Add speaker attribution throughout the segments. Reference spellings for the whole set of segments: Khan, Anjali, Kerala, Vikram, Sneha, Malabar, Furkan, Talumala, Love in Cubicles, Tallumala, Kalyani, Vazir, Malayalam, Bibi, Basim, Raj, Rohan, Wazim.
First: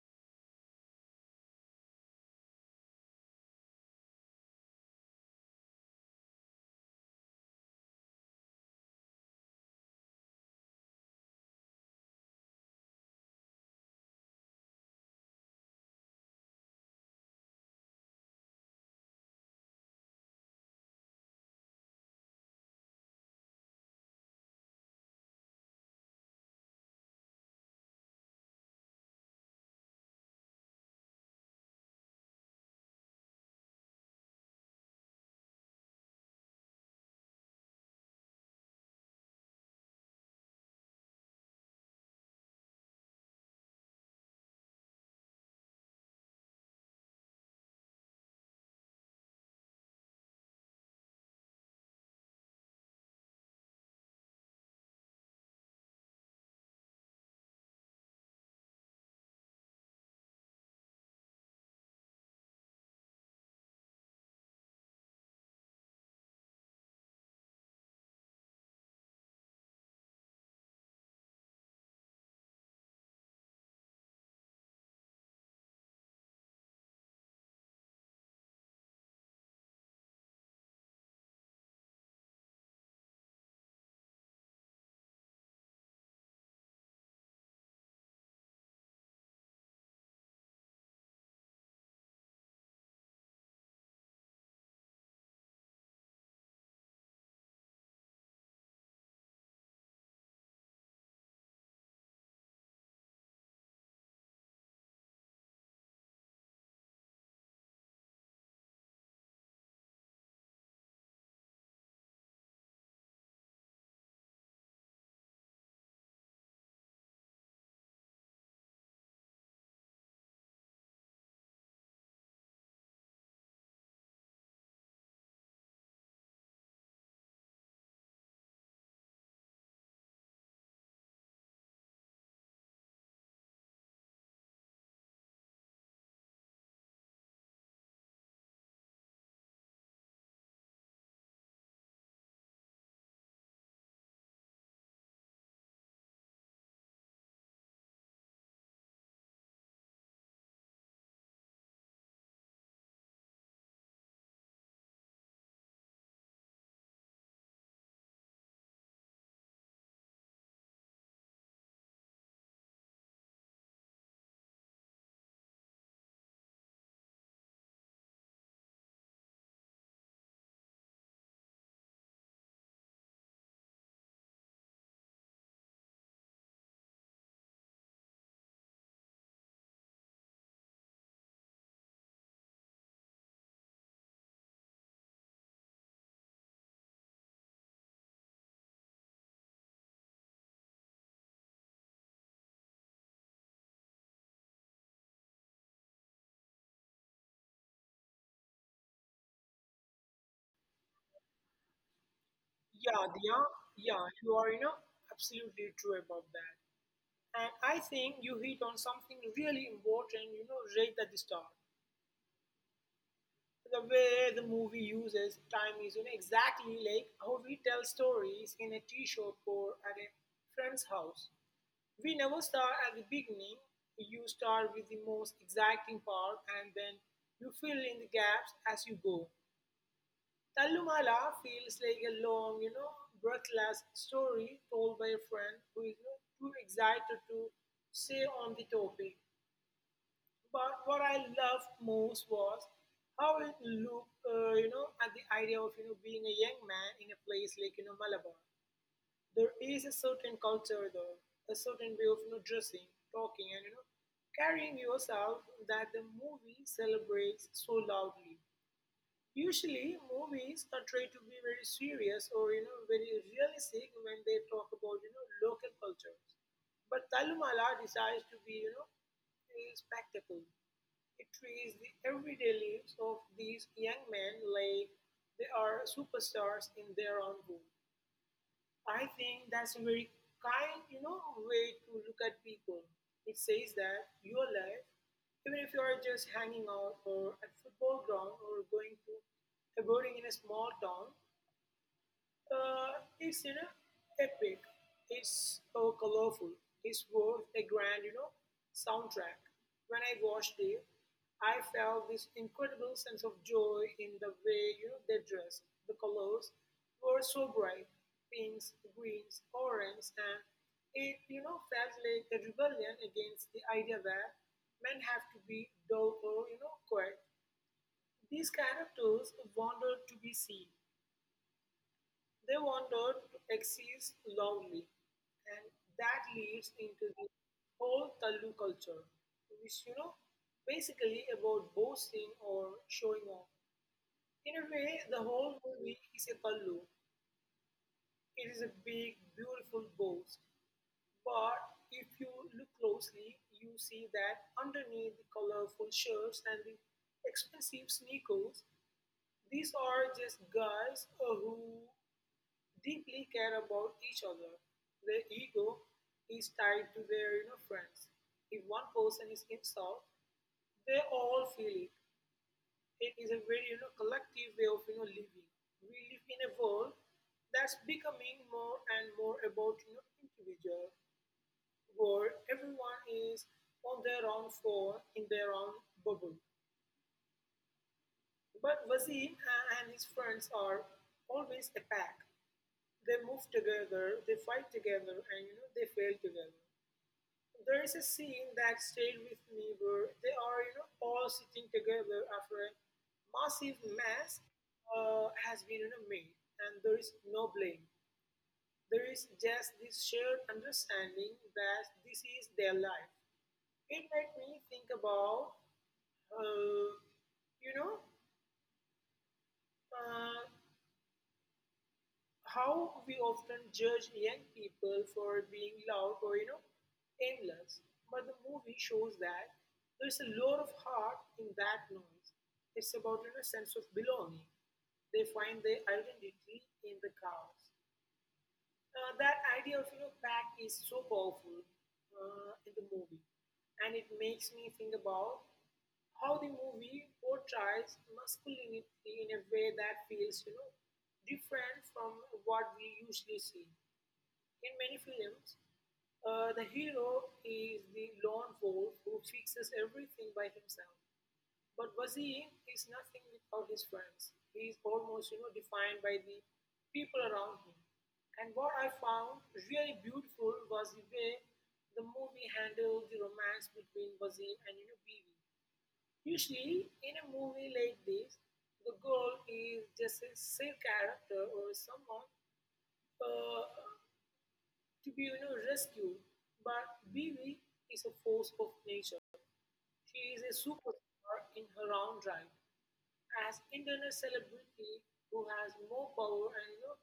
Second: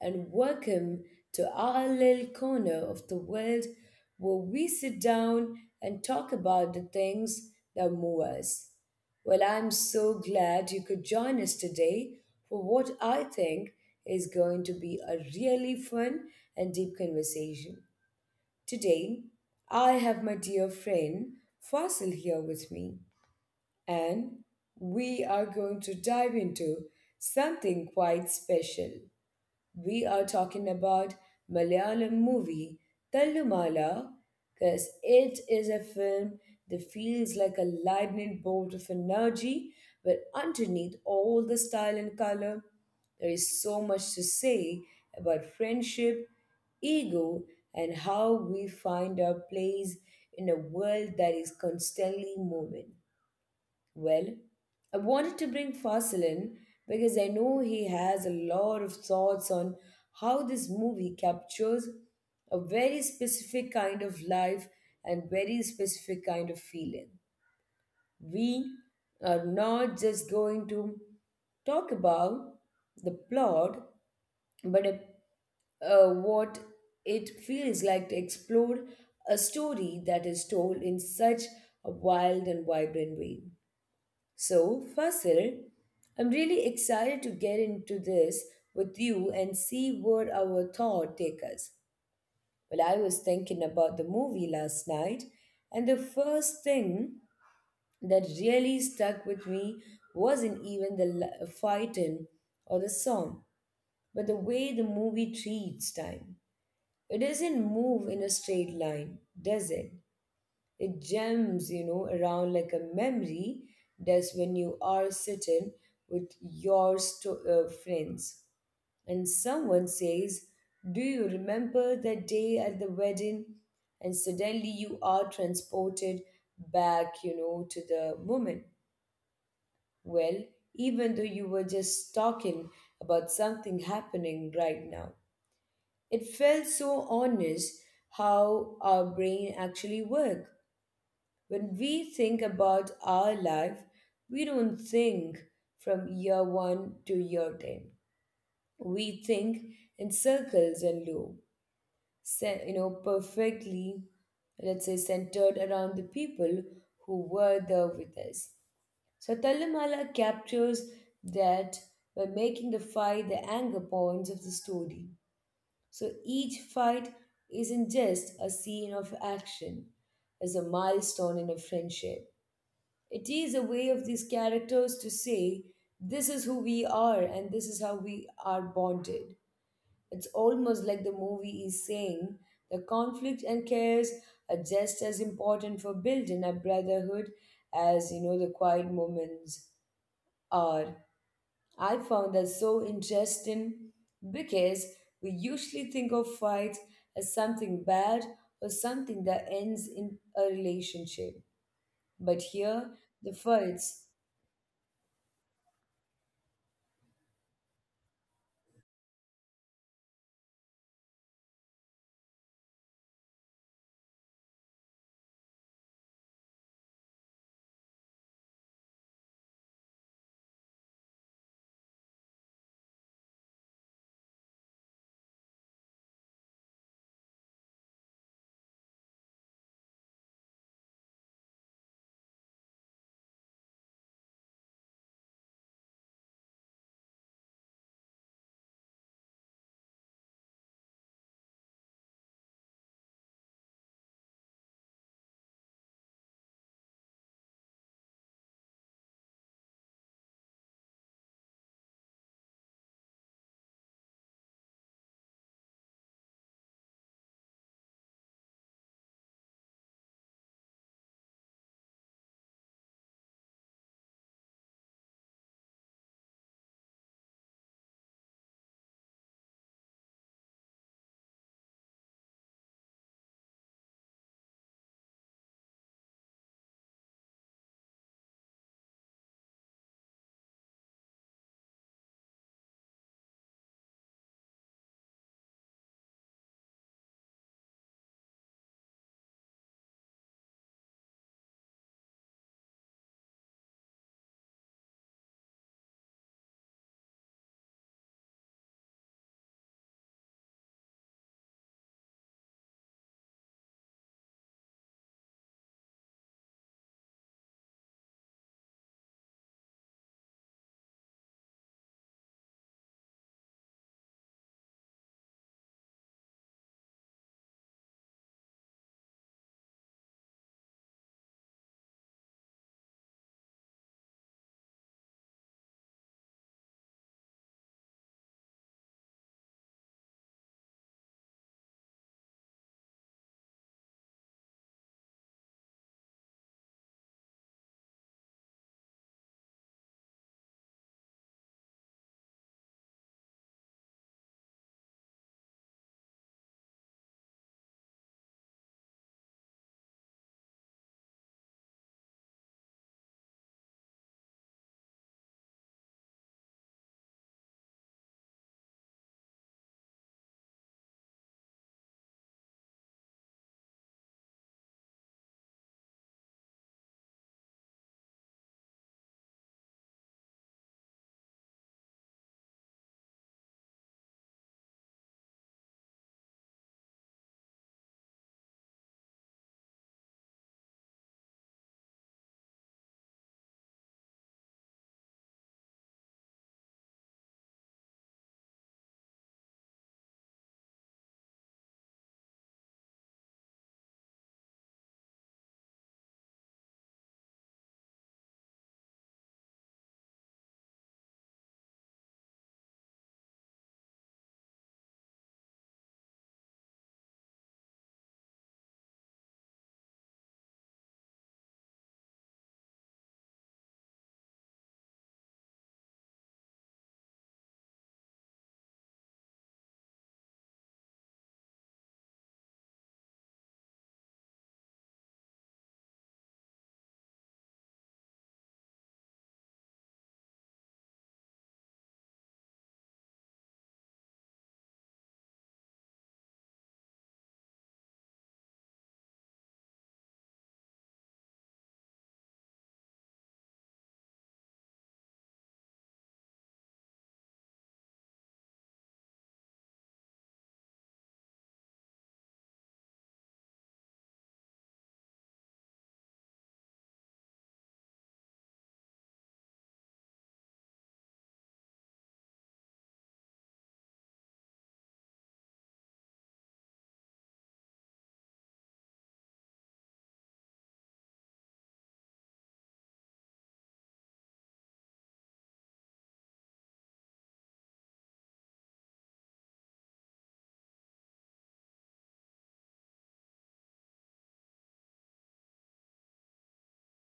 Speaker 1: and welcome to our little corner of the world where we sit down and talk about the things that move us. Well, I'm so glad you could join us today for what I think is going to be a really fun and deep conversation. Today, I have my dear friend Fasil here with me and we are going to dive into something quite special. We are talking about Malayalam movie Tallumala because it is a film that feels like a lightning bolt of energy, but underneath all the style and color, there is so much to say about friendship, ego, and how we find our place in a world that is constantly moving. Well, I wanted to bring Fasil in because I know he has a lot of thoughts on how this movie captures a very specific kind of life and very specific kind of feeling. We are not just going to talk about the plot, but what it feels like to explore a story that is told in such a wild and vibrant way. So, Fasil, I'm really excited to get into this with you and see where our thought take us. Well, I was thinking about the movie last night, and the first thing that really stuck with me wasn't even the fighting or the song, but the way the movie treats time. It doesn't move in a straight line, does it? It jumps, you know, around like a memory does when you are sitting with your friends and someone says, do you remember that day at the wedding? And suddenly you are transported back, you know, to the moment. Well, even though you were just talking about something happening right now, it felt so honest how our brain actually works. When we think about our life, we don't think from year one to year 10. We think in circles and loop, perfectly, let's say, centered around the people who were there with us. So Talamala captures that by making the fight the anchor points of the story. So each fight isn't just a scene of action, it's a milestone in a friendship. It is a way of these characters to say, this is who we are and this is how we are bonded. It's almost like the movie is saying the conflict and cares are just as important for building a brotherhood as you know the quiet moments are. I found that so interesting because we usually think of fights as something bad or something that ends in a relationship. But here,
Speaker 2: Yeah,
Speaker 1: the
Speaker 2: Diya,
Speaker 1: fights.
Speaker 2: yeah, you are, absolutely true about that. And I think you hit on something really important, right at the start. The way the movie uses time is, exactly like how we tell stories in a tea shop or at a friend's house. We never start at the beginning. You start with the most exacting part and then you fill in the gaps as you go. Talumala feels like a long, breathless story told by a friend who is not too excited to say on the topic. But what I loved most was how it looked, at the idea of, being a young man in a place like, Malabar. There is a certain culture though, a certain way of, dressing, talking and, carrying yourself that the movie celebrates so loudly. Usually, movies are try to be very serious or very realistic when they talk about local cultures. But Talumala decides to be a spectacle. It treats the everyday lives of these young men like they are superstars in their own home. I think that's a very kind, way to look at people. It says that your life, even if you are just hanging out or at football ground or going to a boarding in a small town, it's epic. It's colorful. It's worth a grand soundtrack. When I watched it, I felt this incredible sense of joy in the way they dressed. The colors were so bright, pinks, greens, oranges, and it felt like a rebellion against the idea that men have to be dull or quiet. These characters wanted to be seen. They wanted to exist loudly, and that leads into the whole Tallu culture, which basically about boasting or showing off. In a way, the whole movie is a Tallu. It is a big, beautiful boast, but if you look closely, you see that underneath the colorful shirts and the expensive sneakers, these are just guys who deeply care about each other. Their ego is tied to their friends. If one person is insulted, they all feel it. It is a very collective way of living. We live in a world that's becoming more and more about individual, where everyone is on their own floor in their own bubble. But Wazim and his friends are always a pack. They move together, they fight together, and they fail together. There is a scene that stayed with me where they are all sitting together after a massive mess has been made, and there is no blame. There is just this shared understanding that this is their life. It made me think about uh, you know, uh, how we often judge young people for being loud or aimless, but the movie shows that there's a lot of heart in that noise. It's about sense of belonging. They find their identity in the chaos. That idea of pack is so powerful in the movie, and it makes me think about how the movie portrays masculinity in a way that feels, different from what we usually see. In many films, the hero is the lone wolf who fixes everything by himself. But Vazir is nothing without his friends. He is almost, defined by the people around him. And what I found really beautiful was the way the movie handled the romance between Vazir and, Bibi. Usually, in a movie like this, the goal is just a save character or someone uh, to be rescued. But Bibi is a force of nature. She is a superstar in her own right, as internet celebrity who has more power and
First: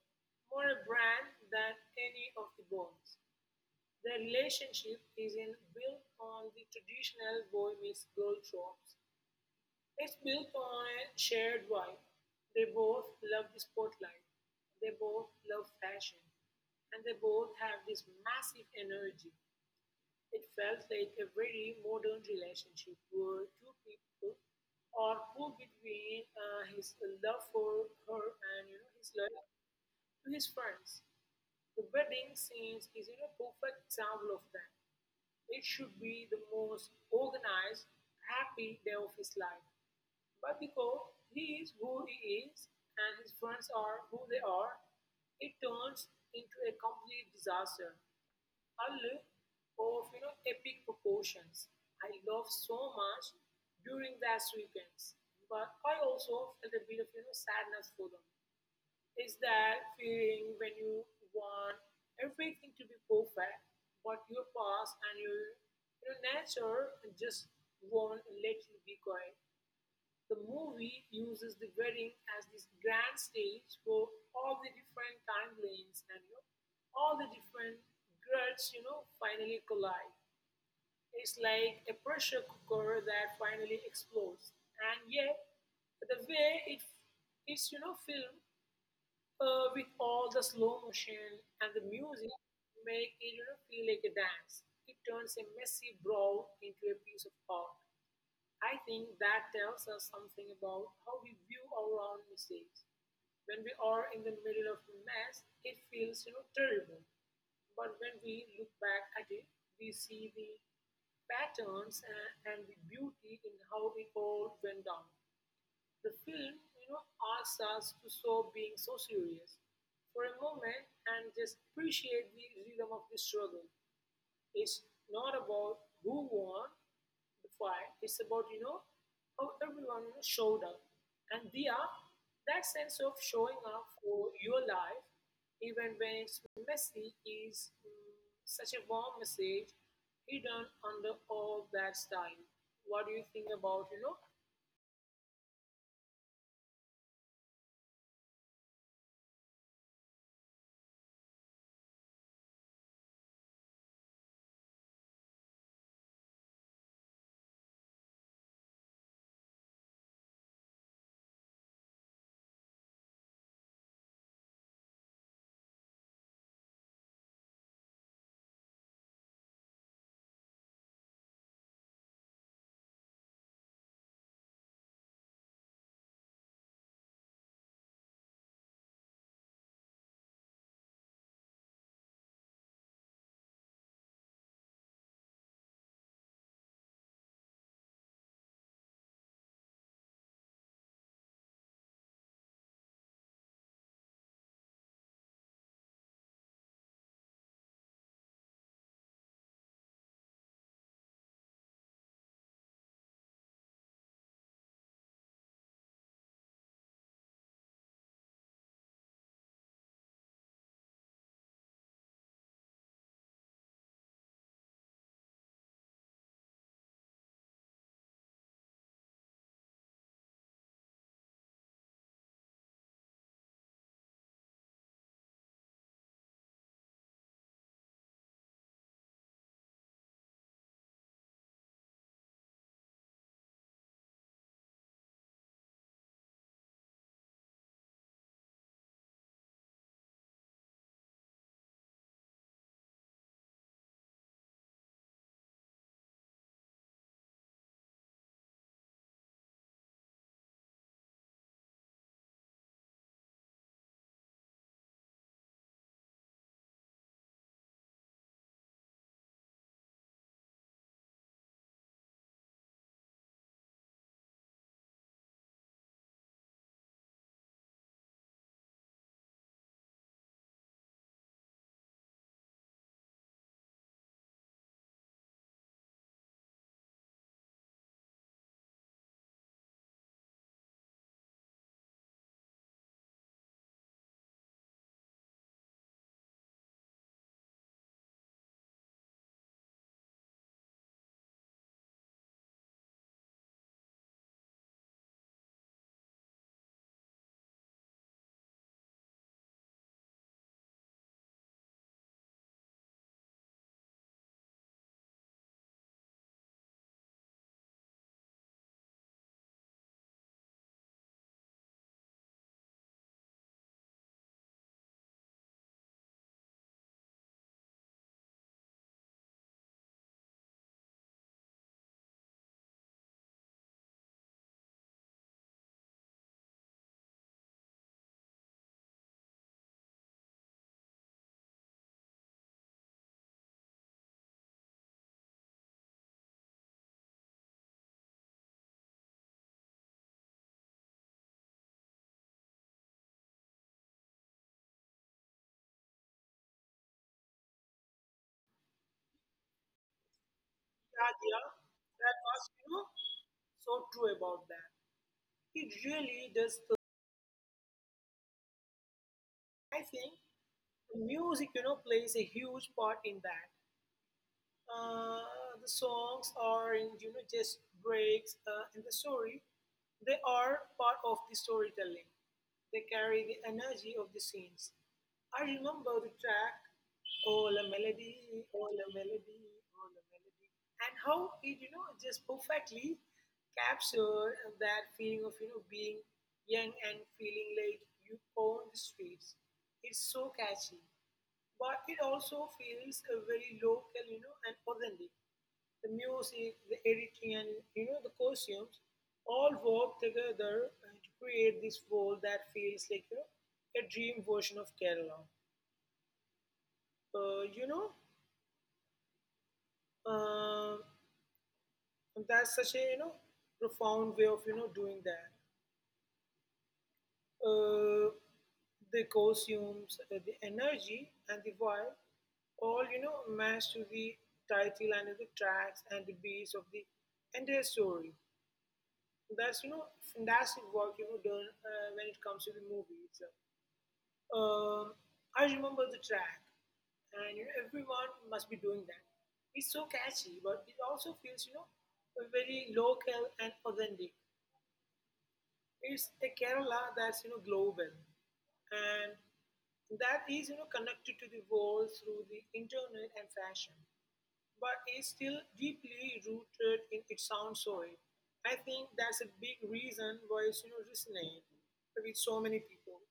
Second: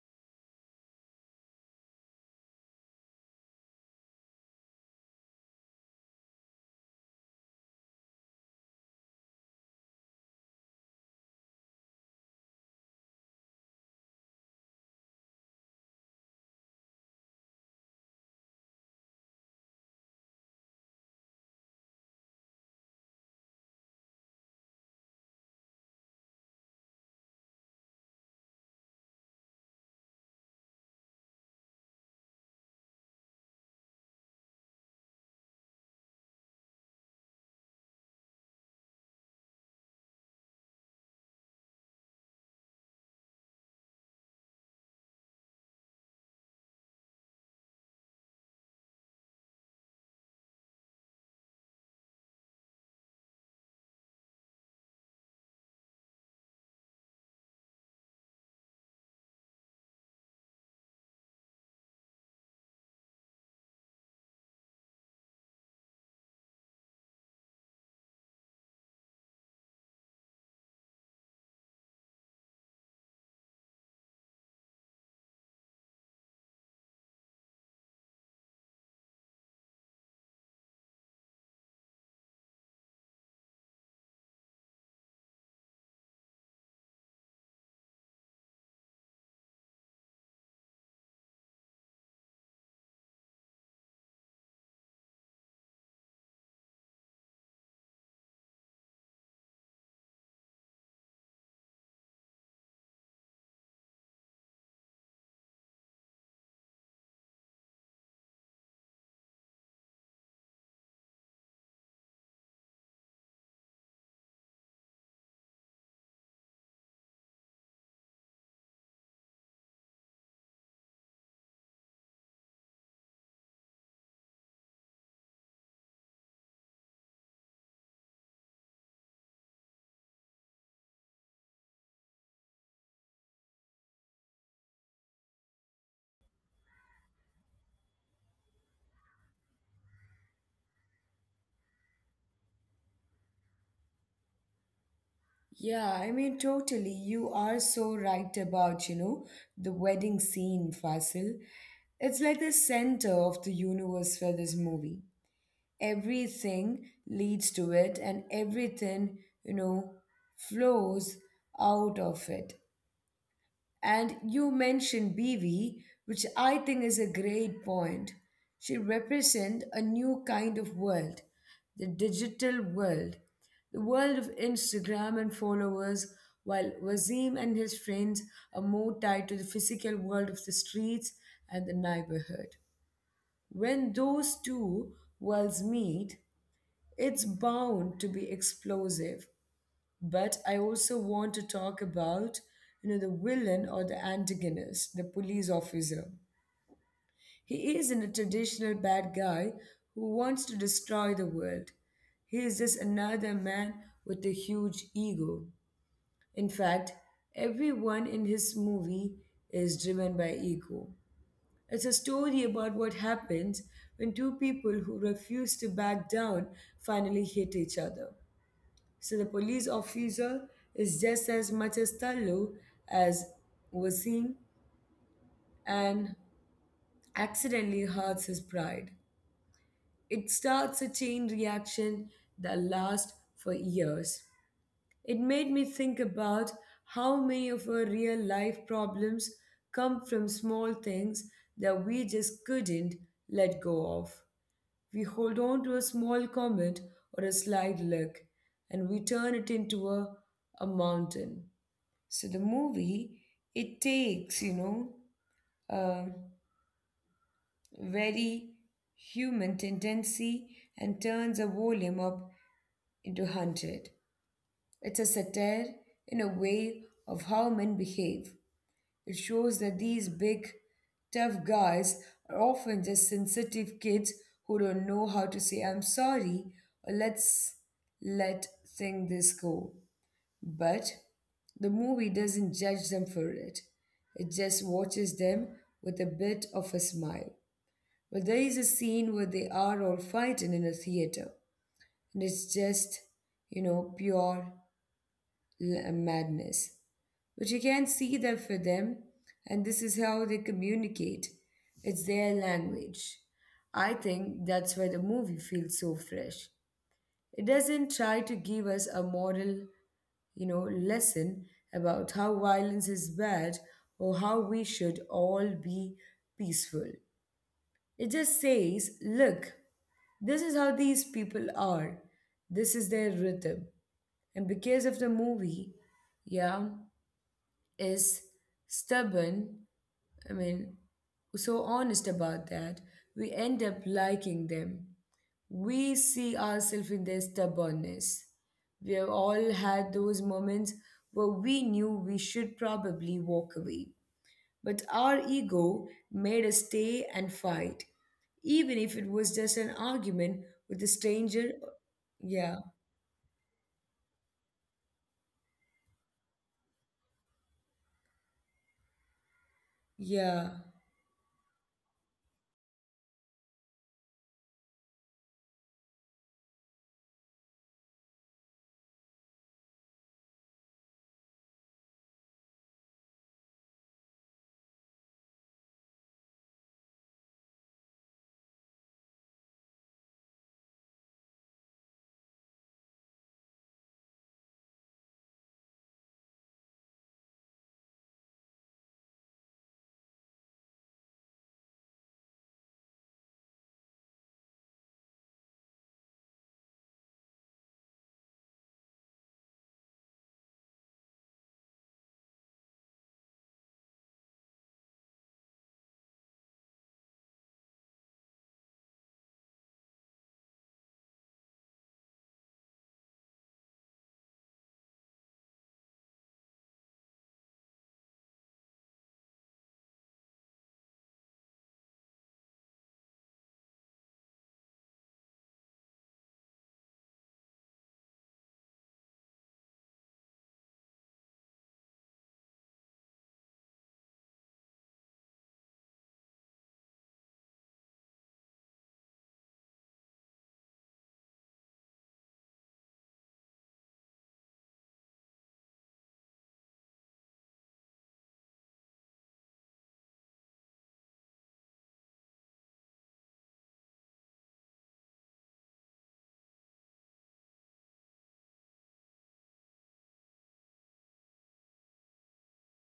Speaker 2: more a brand than any of the bonds. Their relationship is in built on the traditional boy meets girl tropes. It's built on a shared vibe. They both love the spotlight, they both love fashion, and they both have this massive energy. It felt like a very modern relationship where two people are who between his love for her and his love to his friends. The wedding scenes is a perfect example of that. It should be the most organized, happy day of his life, but because he is who he is and his friends are who they are, it turns into a complete disaster. A look of epic proportions. I laughed so much during that weekends, but I also felt a bit of sadness for them. Is that feeling when you want everything to be perfect, but your past and your nature just won't let you be quiet. The movie uses the wedding as this grand stage for all the different timelines and all the different worlds finally collide. It's like a pressure cooker that finally explodes, and yet the way it's filmed, with all the slow motion and the music, make it feel like a dance. It turns a messy brawl into a piece of art. I think that tells us something about how we view our own mistakes. When we are in the middle of a mess, it feels terrible. But when we look back at it, we see the patterns and the beauty in how it all went down. The film, asks us to stop being so serious for a moment and just appreciate the rhythm of the struggle. It's not about who won. The fight is about how everyone showed up, and they, that sense of showing up for your life, even when it's messy, is such a warm message hidden under all that style. What do you think about
Speaker 1: Yeah, I mean, totally. You are so right about, you know, the wedding scene, Fasil. It's like the center of the universe for this movie. Everything leads to it, and everything, you know, flows out of it. And you mentioned Bibi, which I think is a great point. She represents a new kind of world, the digital world, the world of Instagram and followers, while Wazim and his friends are more tied to the physical world of the streets and the neighborhood. When those two worlds meet, it's bound to be explosive. But I also want to talk about, you know, the villain or the antagonist, the police officer. He isn't a traditional bad guy who wants to destroy the world. He is just another man with a huge ego. In fact, everyone in his movie is driven by ego. It's a story about what happens when two people who refuse to back down finally hit each other. So the police officer is just as much as Tallu as Wasim and accidentally hurts his pride. It starts a chain reaction that lasts for years. It made me think about how many of our real life problems come from small things that we just couldn't let go of. We hold on to a small comment or a slight look and we turn it into a mountain. So the movie, it takes, you know, a very human tendency and turns a volume up into 100. It's a satire in a way of how men behave. It shows that these big, tough guys are often just sensitive kids who don't know how to say I'm sorry or let's let thing this go. But the movie doesn't judge them for it, it just watches them with a bit of a smile. But there is a scene where they are all fighting in a theater, and it's just, you know, pure madness. But you can't see that for them, and this is how they communicate, it's their language. I think that's why the movie feels so fresh. It doesn't try to give us a moral, you know, lesson about how violence is bad or how we should all be peaceful. It just says, look, this is how these people are. This is their rhythm. And because of the movie, yeah, is stubborn, I mean, so honest about that, we end up liking them. We see ourselves in their stubbornness. We have all had those moments where we knew we should probably walk away, but our ego made us stay and fight, even if it was just an argument with a
Speaker 2: that?
Speaker 1: stranger.
Speaker 2: Yeah, that
Speaker 1: Yeah,
Speaker 2: was so true about that. It really does. I think
Speaker 1: yeah.
Speaker 2: music plays a huge part in that. uh, the songs are in just breaks in the story. They are part of the storytelling. They carry the energy of the scenes. I remember the track, oh la melody, oh la melody, oh la melody, and how it just perfectly captured that feeling of being young and feeling like you own the streets. It's so catchy, but it also feels very local, and authentic. The music, the editing, and the costumes all work together to create this world that feels like a dream version of Kerala. Uh, you know, uh, that's such a profound way of doing that. uh, the costumes, the energy, and the vibe all match to the title and the tracks and the beats of the entire story. That's fantastic work done when it comes to the movie itself. Um, I remember the track, and everyone must be doing that. It's so catchy, but it also feels very local and authentic. It's a Kerala that's global, and that is connected to the world through the internet and fashion, but is still deeply rooted in its own soil. I think that's a big reason why it's resonate with so many people.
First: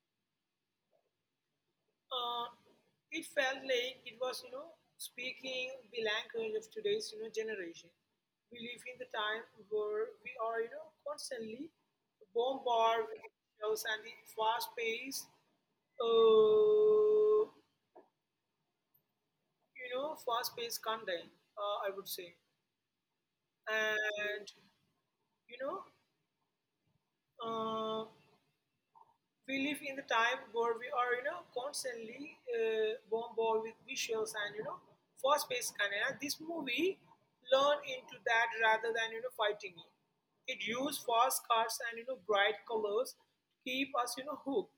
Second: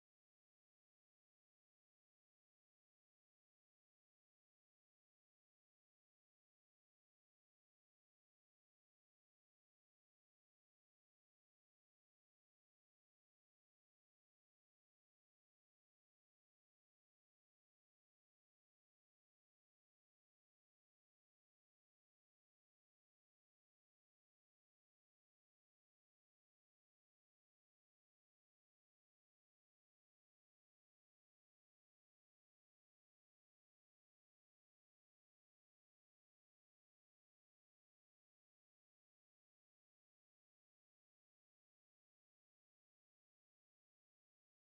Speaker 2: uh, it felt like it was, speaking the language of today's, generation. We live in the time where we are, constantly bombarded with shows and the uh, fast paced content, I would say. And, you know, uh, we live in the time where we are, constantly bombarded with visuals and fast-paced content. And this movie learned into that rather than fighting it. It used fast cuts and bright colors to keep us hooked,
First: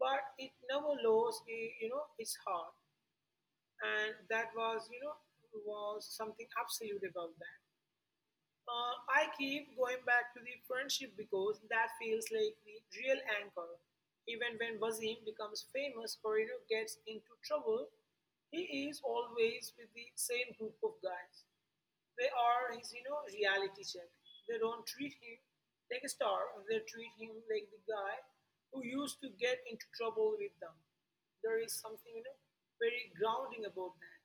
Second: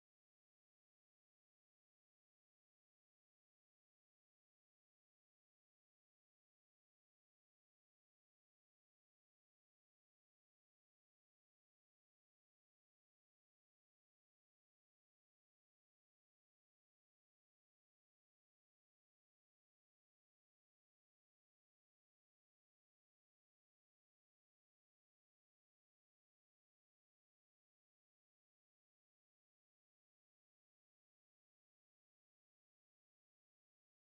Speaker 2: but it never lost its heart, and that was you know was something absolute about that. I keep going back to the friendship because that feels like the real anchor. Even when Wazim becomes famous or gets into trouble, he is always with the same group of guys. They are his, reality check. They don't treat him like a star. They treat him like the guy who used to get into trouble with them. There is something, very grounding about that.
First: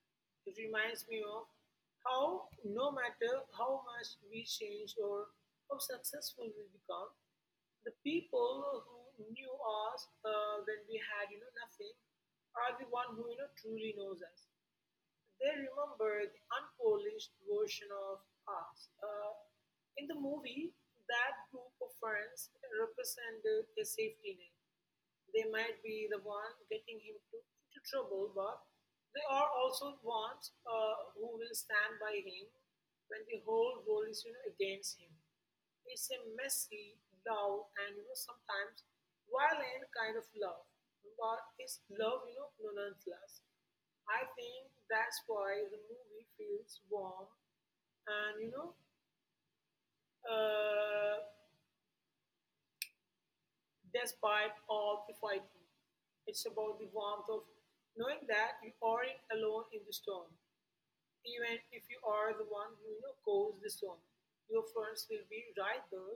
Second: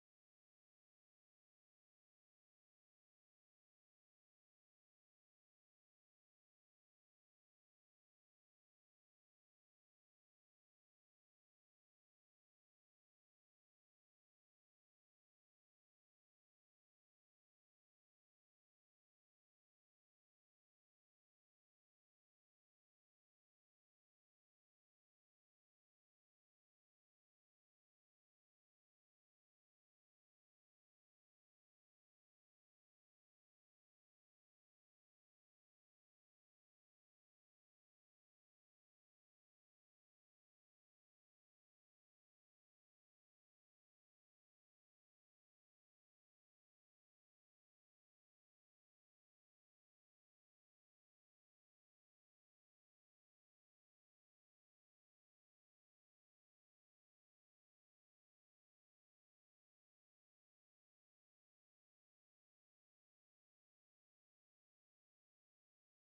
Speaker 2: It reminds me of how, no matter how much we change or how successful we become, the people who knew us when we had, nothing are the one who, truly knows us. They remember the unpolished version of us. In the movie, that group of friends represented a safety net. They might be the one getting him into trouble, but they are also ones who will stand by him when the whole world is, you know, against him. It's a messy, loud, and, you know, sometimes violent kind of love, but it's love, you know, nonetheless. I think that's why the movie feels warm and, you know, uh, despite all the fighting, it's about the warmth of knowing that you aren't alone in the storm. Even if you are the one who, caused the storm, your friends will be right there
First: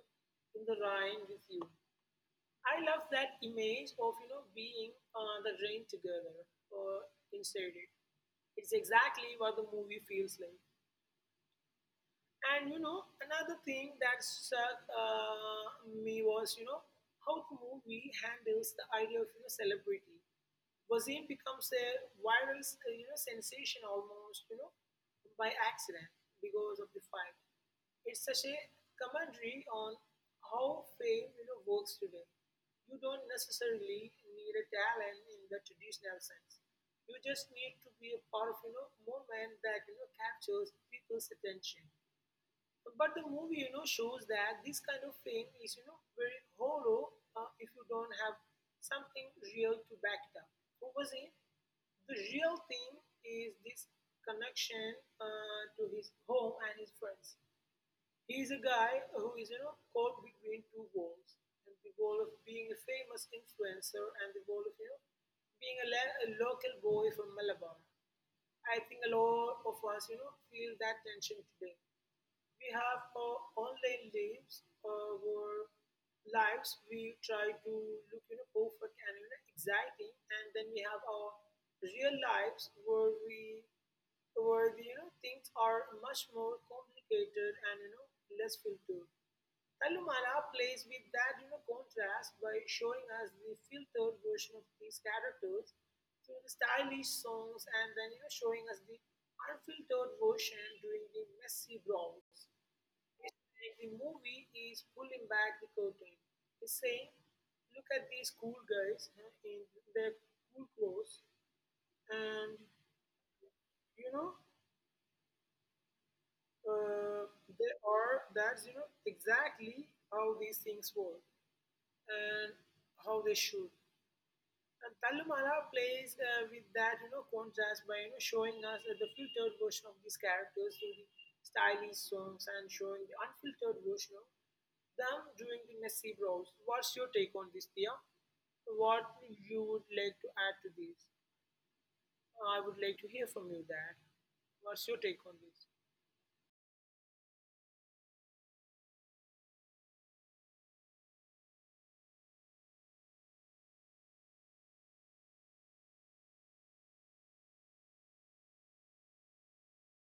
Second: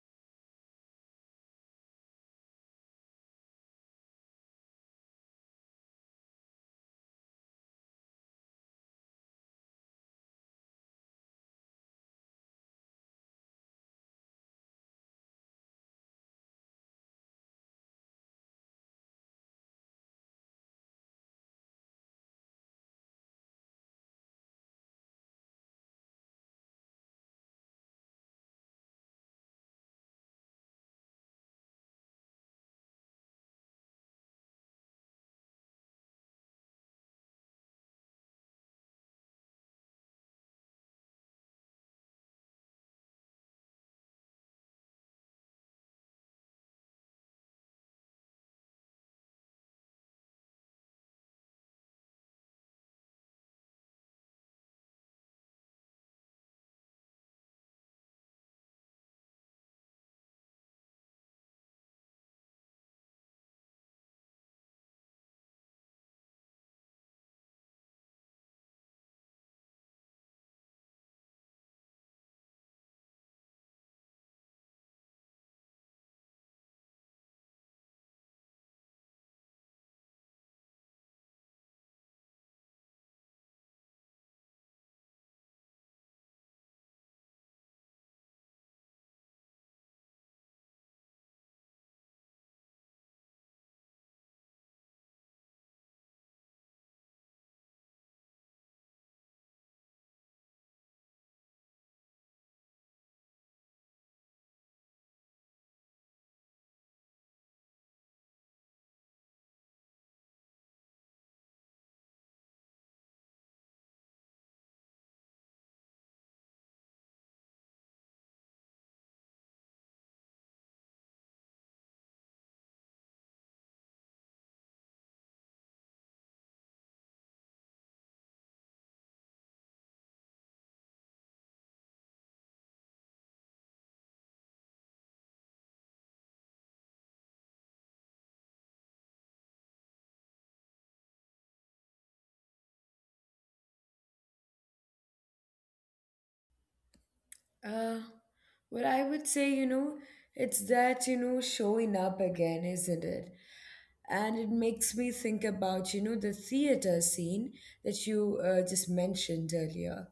Speaker 2: in the rain with you. I love that image of, being on the rain together or inside it. It's exactly what the movie feels like. Another thing that struck me was, how the movie handles the idea of, celebrity. Wasim becomes a viral sensation, almost, by accident because of the fight. It's such a commentary on how fame, works today. You don't necessarily need a talent in the traditional sense. You just need to be a part of, moment that, captures people's attention, but the movie, shows that this kind of thing is, very hollow if you don't have something real to back it up. What was it? The real thing is this connection to his home and his friends. He is a guy who is, caught between two walls, and the wall of being a famous influencer and the wall of, being a local boy from Malabar. I think a lot of us, feel that tension today. We have online lives where lives we try to look, you know, perfect and, you know, exciting, and then we have our real lives where we where the, you know, things are much more complicated and, you know, less filtered. Talumala plays with that, contrast by showing us the filtered version of these characters through the stylish songs and then, showing us the unfiltered version during the messy brawls. It's like the movie is pulling back the curtain. It's saying, look at these cool guys in their cool clothes, and, you know, uh, they are that's you know, exactly how these things work and how they should. And Talumala plays with that, contrast by, showing us the filtered version of these characters through the stylish songs and showing the unfiltered version of them doing the massive browse. What's your take on this, Dia? What you would like to add to this? I would like to hear from you that. What's your take on this?
Speaker 1: Uh, well, I would say, you know, it's that, you know, showing up again, isn't it? And it makes me think about you know the theater scene that you just mentioned earlier.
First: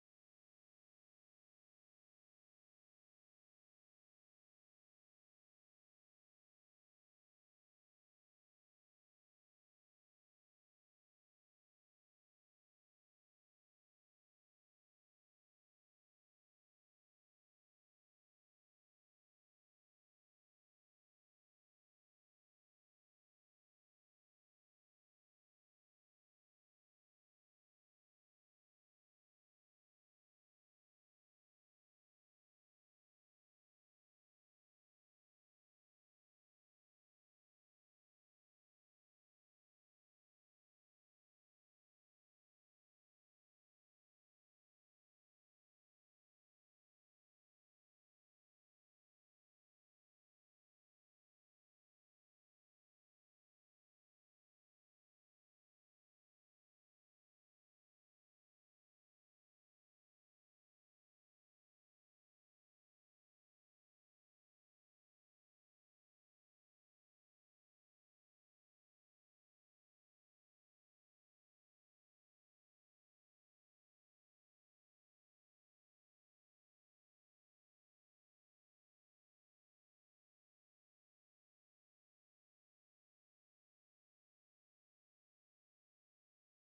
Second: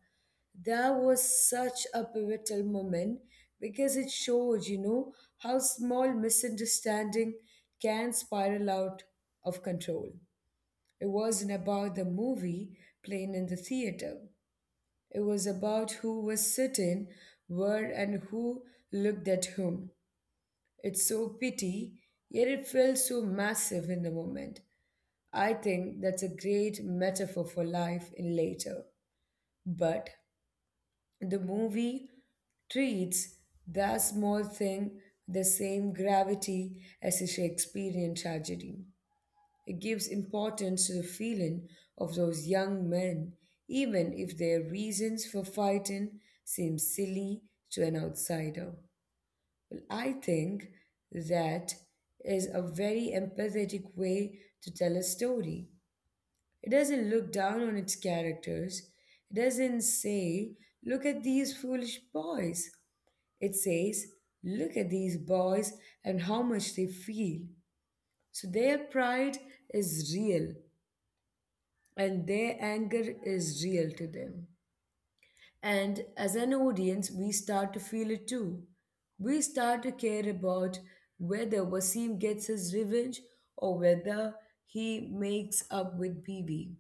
Speaker 1: That was such a pivotal moment because it showed you know how small misunderstanding can spiral out of control. It wasn't about the movie playing in the theater, it was about who was sitting where and who looked at whom. It's so pity, yet it felt so massive in the moment. I think that's a great metaphor for life in later. But the movie treats that small thing the same gravity as a Shakespearean tragedy. It gives importance to the feeling of those young men, even if their reasons for fighting seem silly to an outsider. Well, I think that is a very empathetic way to tell a story. It doesn't look down on its characters. It doesn't say, look at these foolish boys. It says, look at these boys and how much they feel. So their pride is real and their anger is real to them. And as an audience, we start to feel it too. We start to care about whether Wasim gets his revenge or whether he makes up with Bibi.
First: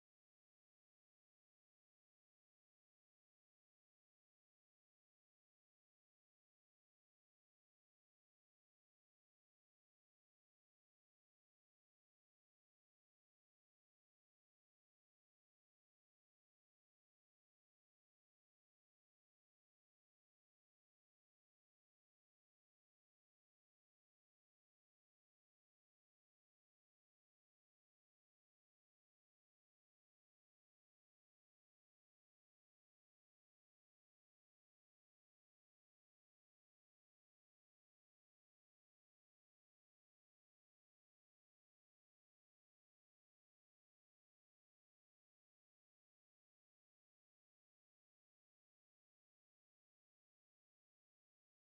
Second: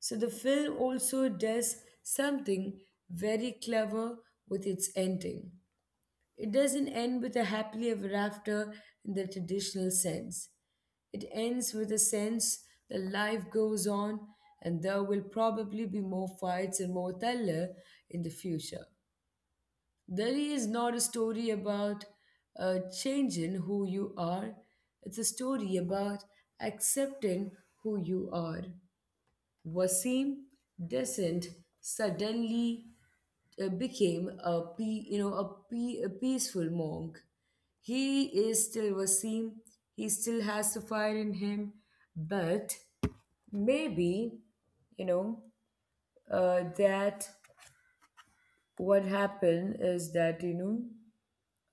Speaker 1: So the film also does something very clever with its ending. It doesn't end with a happily ever after in the traditional sense. It ends with a sense that life goes on and there will probably be more fights and more thriller in the future. There is not a story about changing who you are, it's a story about accepting who you are. Wasim doesn't suddenly became a pe- you know a, pe- a peaceful monk. He is still Wasim. He still has the fire in him, but maybe you know that what happened is that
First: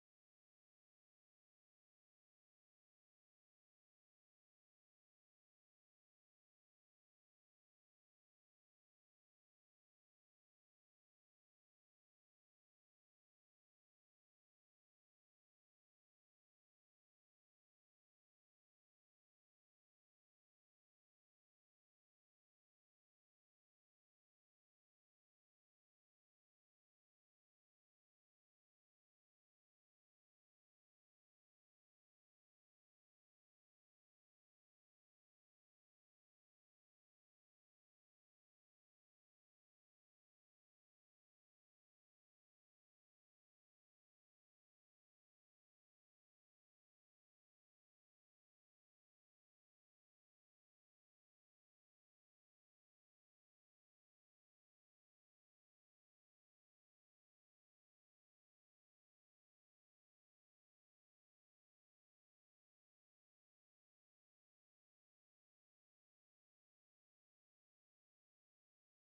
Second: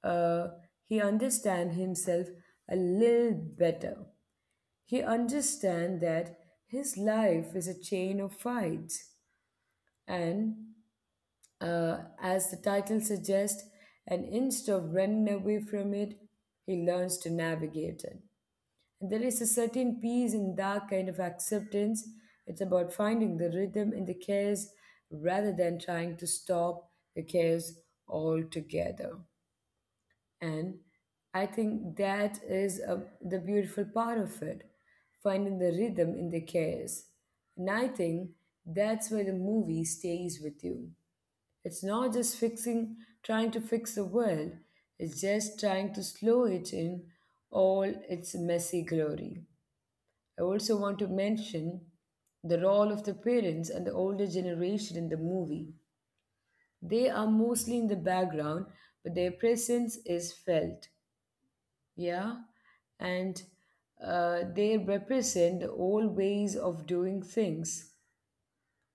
Speaker 1: know uh, he understand himself a little better. He understand that his life is a chain of fights and as the title suggests, and instead of running away from it, he learns to navigate it. And there is a certain peace in that kind of acceptance. It's about finding the rhythm in the chaos rather than trying to stop the chaos altogether. And I think that is the beautiful part of it, finding the rhythm in the chaos. And I think that's where the movie stays with you. It's not just trying to fix the world, it's just trying to slow it in all its messy glory. I also want to mention the role of the parents and the older generation in the movie. They are mostly in the background, but their presence is felt. Yeah? And they represent the old ways of doing things,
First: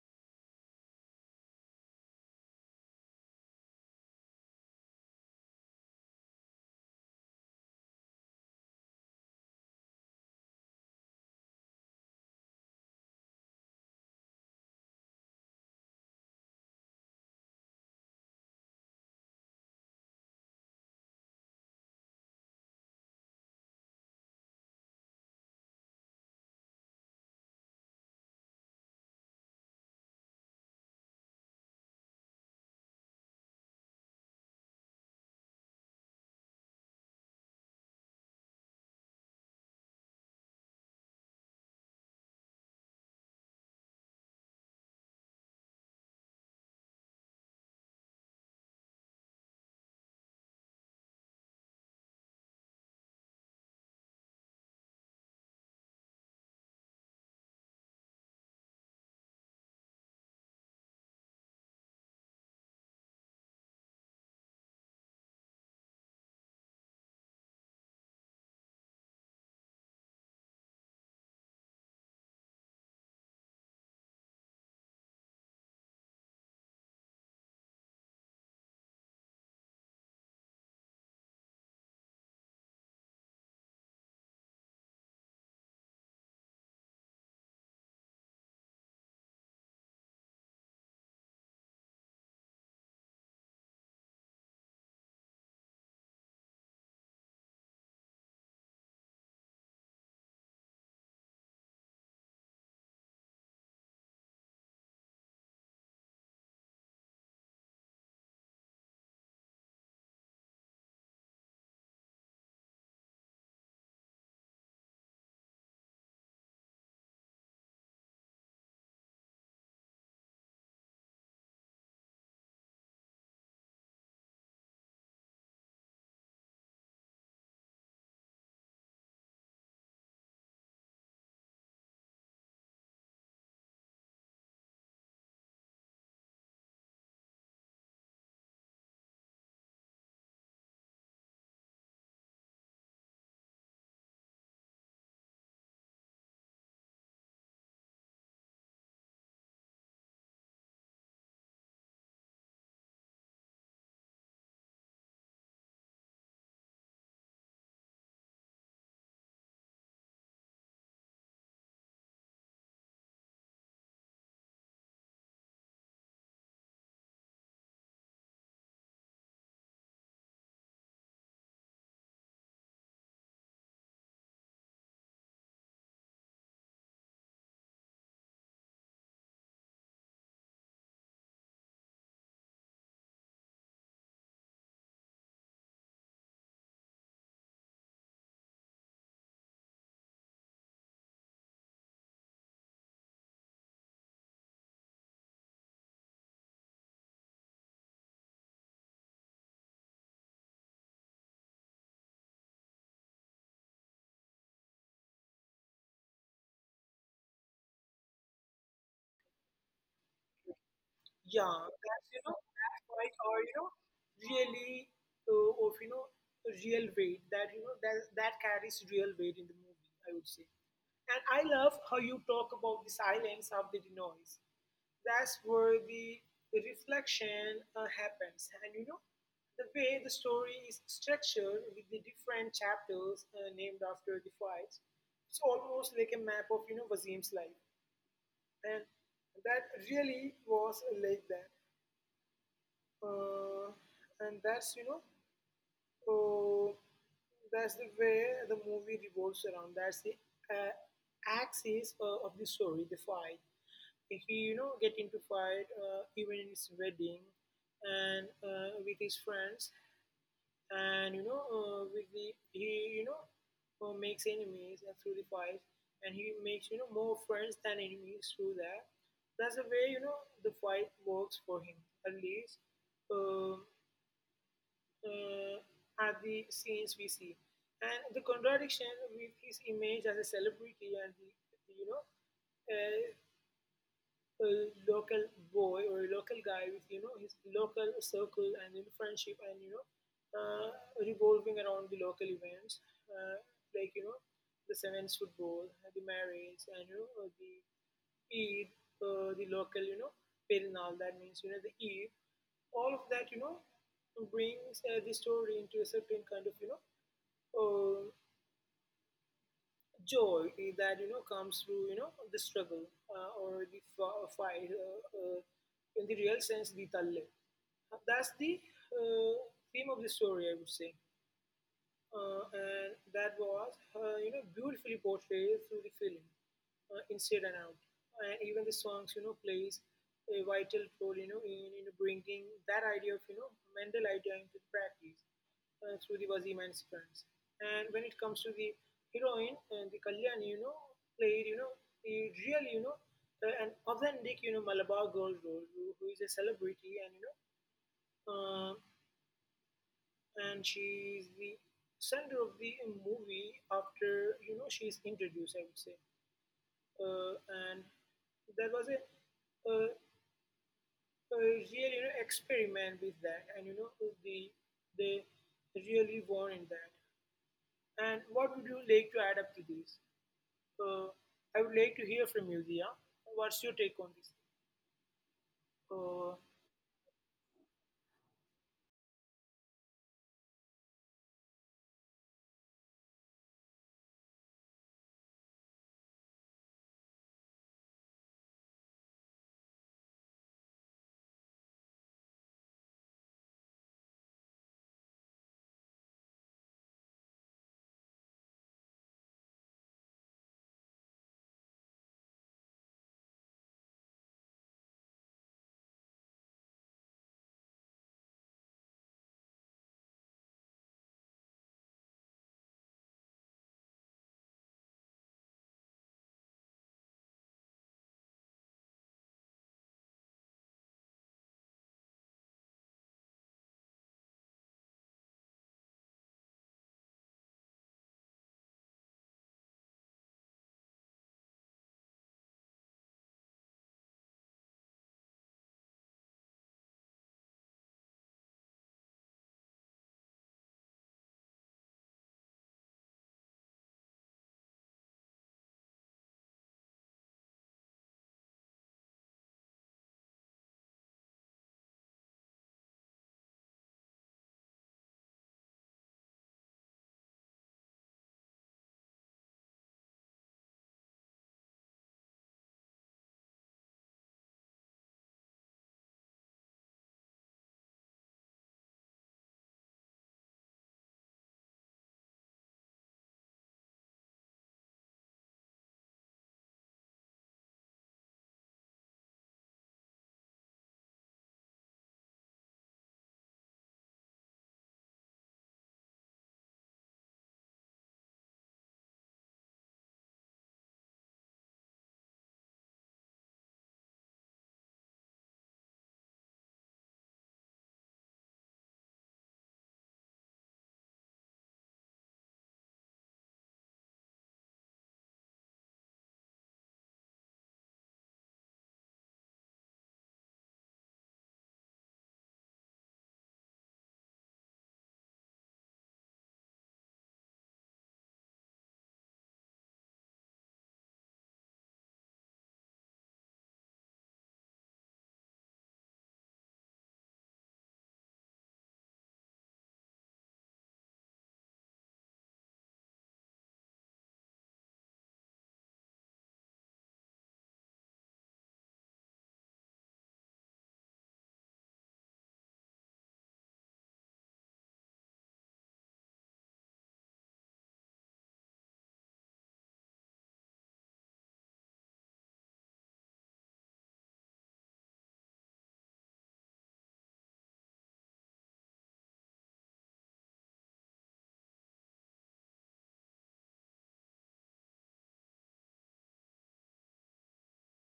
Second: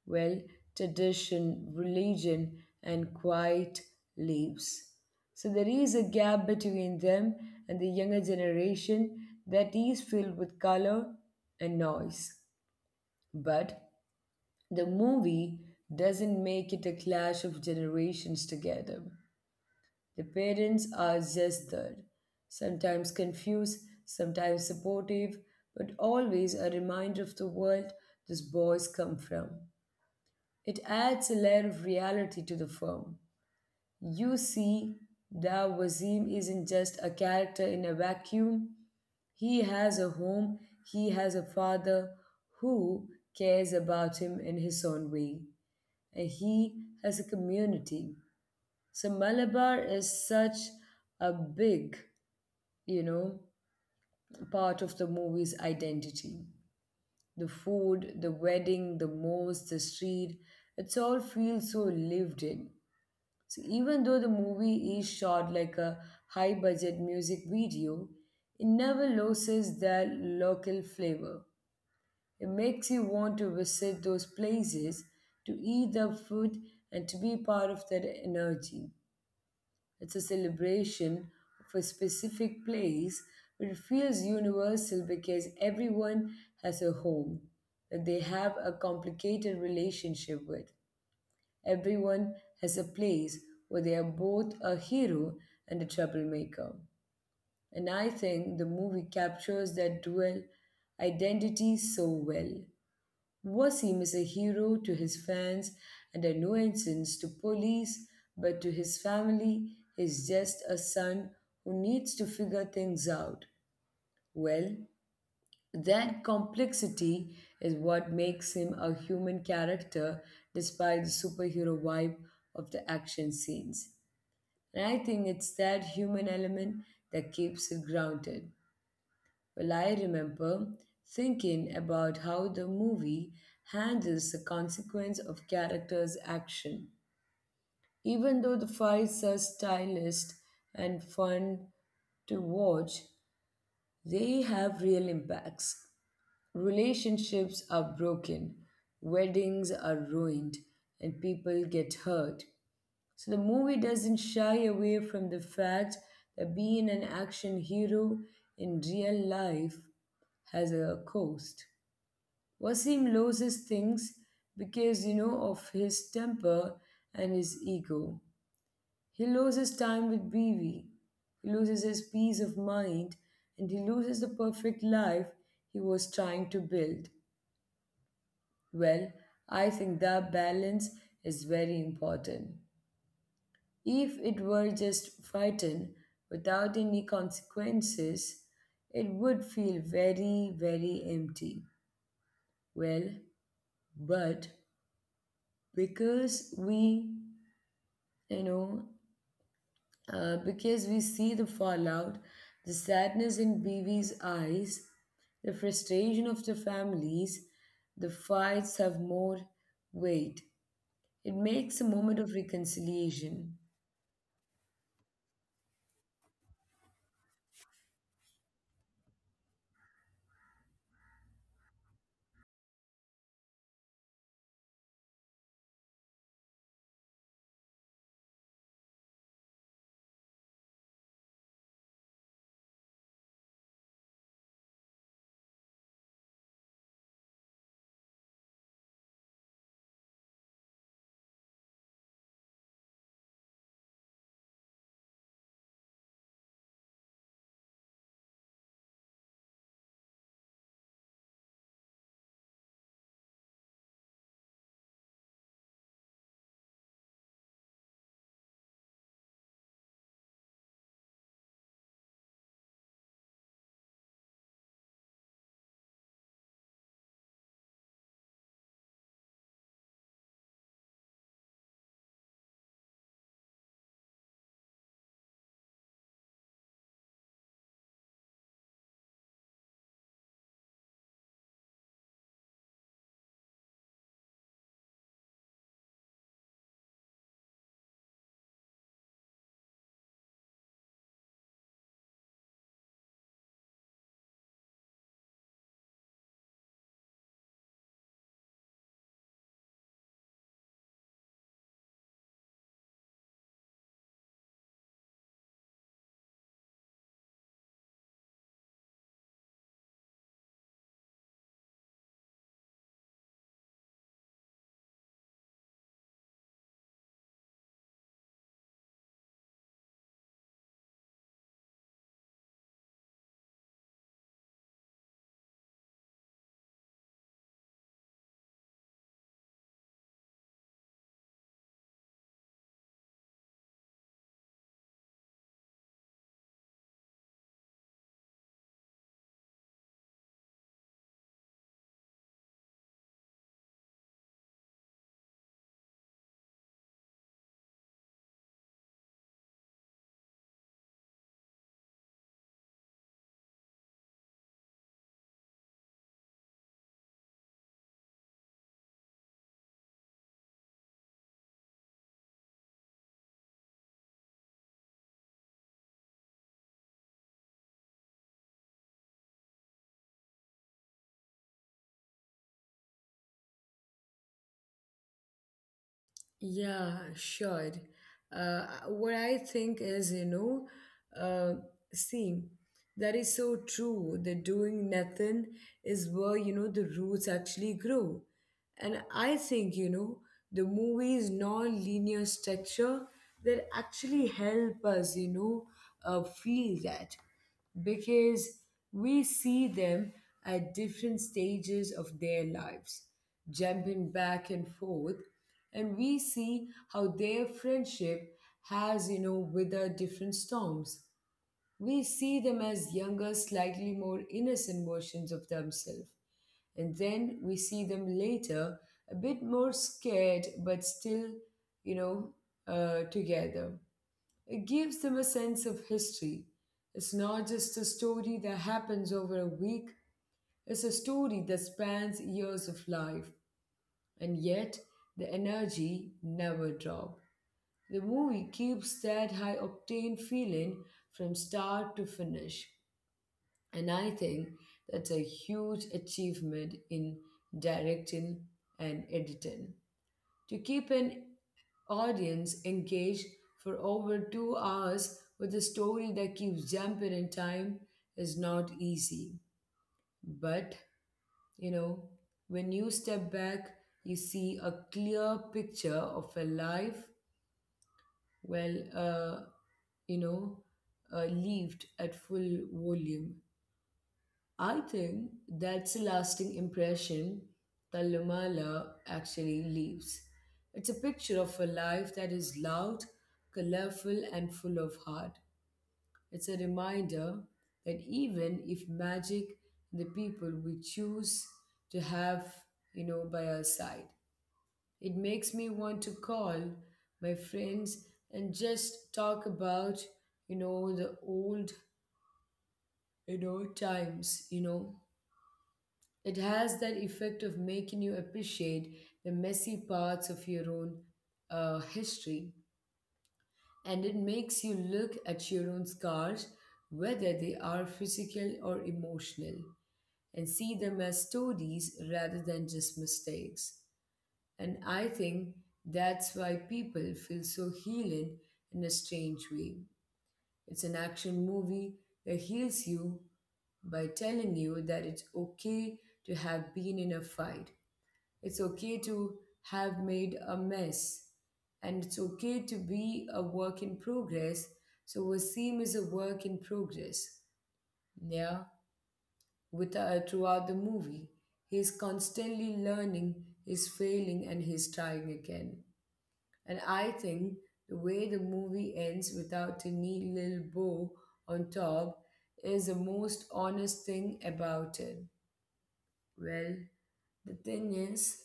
Speaker 1: well, tradition, religion, and quiet lives. So there is a gap between them and the younger generation that is filled with color and noise. But the movie doesn't make it a clash of generations together. The parents are just there, sometimes confused, sometimes supportive, but always a reminder of the world those boys come from. It adds a layer of reality to the film. You see that Wazim isn't just a character in a vacuum. He has a home, he has a father who cares about him in his own way, and he has a community. So Malabar is such a big, you know, part of the movie's identity. The food, the wedding, the mosque, the street, it all feels so lived in. So even though the movie is shot like a high budget music video, it never loses that local flavor. It makes you want to visit those places to eat the food and to be part of that energy. It's a celebration of a specific place, but it feels universal because everyone has a home that they have a complicated relationship with. Everyone has a place where they are both a hero and a troublemaker. And I think the movie captures that dual identity so well. Wasim is a hero to his fans and a nuisance to police, but to his family, he's just a son who needs to figure things out. Well, that complexity is what makes him a human character despite the superhero vibe of the action scenes. And I think it's that human element that keeps it grounded. Well, I remember thinking about how the movie handles the consequence of characters' action. Even though the fights are stylized and fun to watch, they have real impacts. Relationships are broken, weddings are ruined, and people get hurt. So the movie doesn't shy away from the fact that being an action hero in real life has a cost. Wasim loses things because of his temper and his ego. He loses time with Bibi. He loses his peace of mind, and he loses the perfect life he was trying to build. Well, I think that balance is very important. If it were just frightened without any consequences, it would feel very, very empty. Well, but because we, you know, because we see the fallout, the sadness in BV's eyes, the frustration of the families, the fights have more weight. It
Speaker 2: Yeah,
Speaker 1: makes a moment
Speaker 2: that's,
Speaker 1: of
Speaker 2: you know, that's quite, or,
Speaker 1: reconciliation.
Speaker 2: you know, really of you know real weight that, that that carries real weight in the movie, I would say, and I love how you talk about the silence of the noise. That's where the reflection happens, and, you know, the way the story is structured with the different chapters named after the fights. It's almost like a map of, Wazim's life, and that really was like that. Uh, and that's, you know, uh, that's the way the movie revolves around. That's the uh, axis of the story, the fight. If he, get into fight even in his wedding and with his friends and, you know, with the, he, you know, makes enemies through the fight and he makes, more friends than enemies through that. That's the way, the fight works for him, at least. Um uh, at the scenes we see. And the contradiction with his image as a celebrity and the, you know, uh, a local boy or a local guy with, his local circle and, friendship and, uh, revolving around the local events, uh, like, the sevens football, the marriage, and, the Eat the local, Perinal, that means, the eat, all of that, brings the story into a certain kind of, uh, joy that, comes through, the struggle or the fight in the real sense, the talle. That's the uh, theme of the story, I would say. And that was, beautifully portrayed through the film, inside and out, and even the songs, you know, plays a vital role, you know, in bringing that idea of, you know, mental idea into the practice, through the Wazim and sequence. And when it comes to the heroine, and the Kalyani, you know, played, you know, a real, you know, an authentic, you know, Malabar girl role who is a celebrity, and, you know, uh, and she's the center of the movie after, you know, she's introduced, I would say. Uh, and there was a, a, a real, you know, experiment with that, and, you know, the they really warned that. And what would you like to add up to this? Uh, i would like to hear from you, Dia. What's your take on this? uh,
Speaker 1: Yeah, sure. What I think is, uh, see, that is so true. That doing nothing is where the roots actually grow. And I think the movie's non linear structure that actually help us feel that. Because we see them at different stages of their lives, jumping back and forth, and we see how their friendship has withered different storms. We see them as younger, slightly more innocent versions of themselves, and then we see them later a bit more scared, but still, you know, together. It gives them a sense of history. It's not just a story that happens over a week, it's a story that spans years of life. And yet, the energy never drops. The movie keeps that high octane feeling from start to finish. And I think that's a huge achievement in directing and editing. To keep an audience engaged for over 2 hours with a story that keeps jumping in time is not easy. But, you know, when you step back, you see a clear picture of a life well, uh, you know, lived at full volume. I think that's a lasting impression that Lumala actually leaves. It's a picture of a life that is loud, colorful, and full of heart. It's a reminder that even if magic and the people we choose to have by our side, it makes me want to call my friends and just talk about the old times. It has that effect of making you appreciate the messy parts of your own history, and it makes you look at your own scars, whether they are physical or emotional, and see them as stories rather than just mistakes. And I think that's why people feel so healing in a strange way. It's an action movie that heals you by telling you that it's okay to have been in a fight. It's okay to have made a mess, and it's okay to be a work in progress. So Wasim is a work in progress. Yeah, with throughout the movie, he's constantly learning, he's failing, and he's trying again. And I think the way the movie ends without a neat little bow on top is the most honest thing about it. Well, the thing is,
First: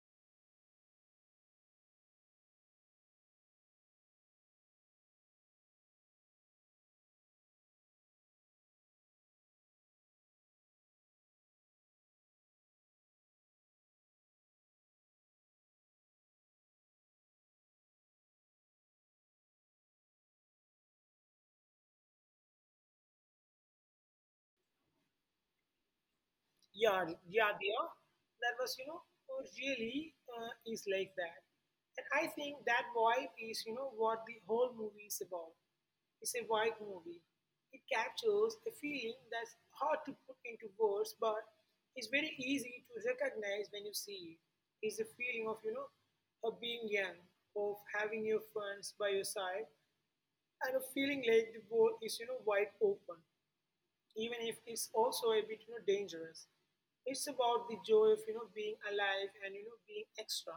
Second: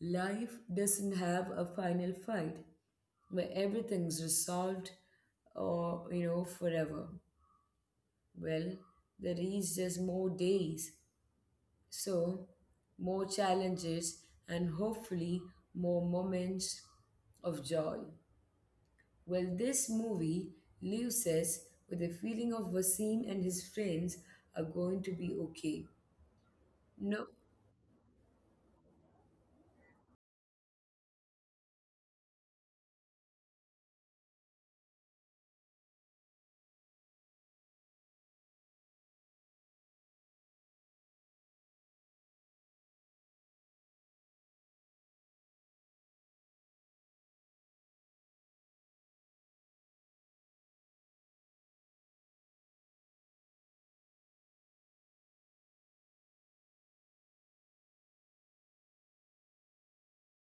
Speaker 1: life doesn't have a final fight where everything's resolved or forever. Well, there is just more days. So, more challenges, and hopefully more moments of joy. Well, this movie leaves us with the feeling of Wasim and his friends are going to be okay.
Speaker 2: Yeah,
Speaker 1: No,
Speaker 2: yeah, they. That was, really is like that. And I think that vibe is, what the whole movie is about. It's a vibe movie. It captures a feeling that's hard to put into words, but it's very easy to recognize when you see it. It's a feeling of, of being young, of having your friends by your side, and a feeling like the world is, wide open, even if it's also a bit, dangerous. It's about the joy of, being alive and, being extra.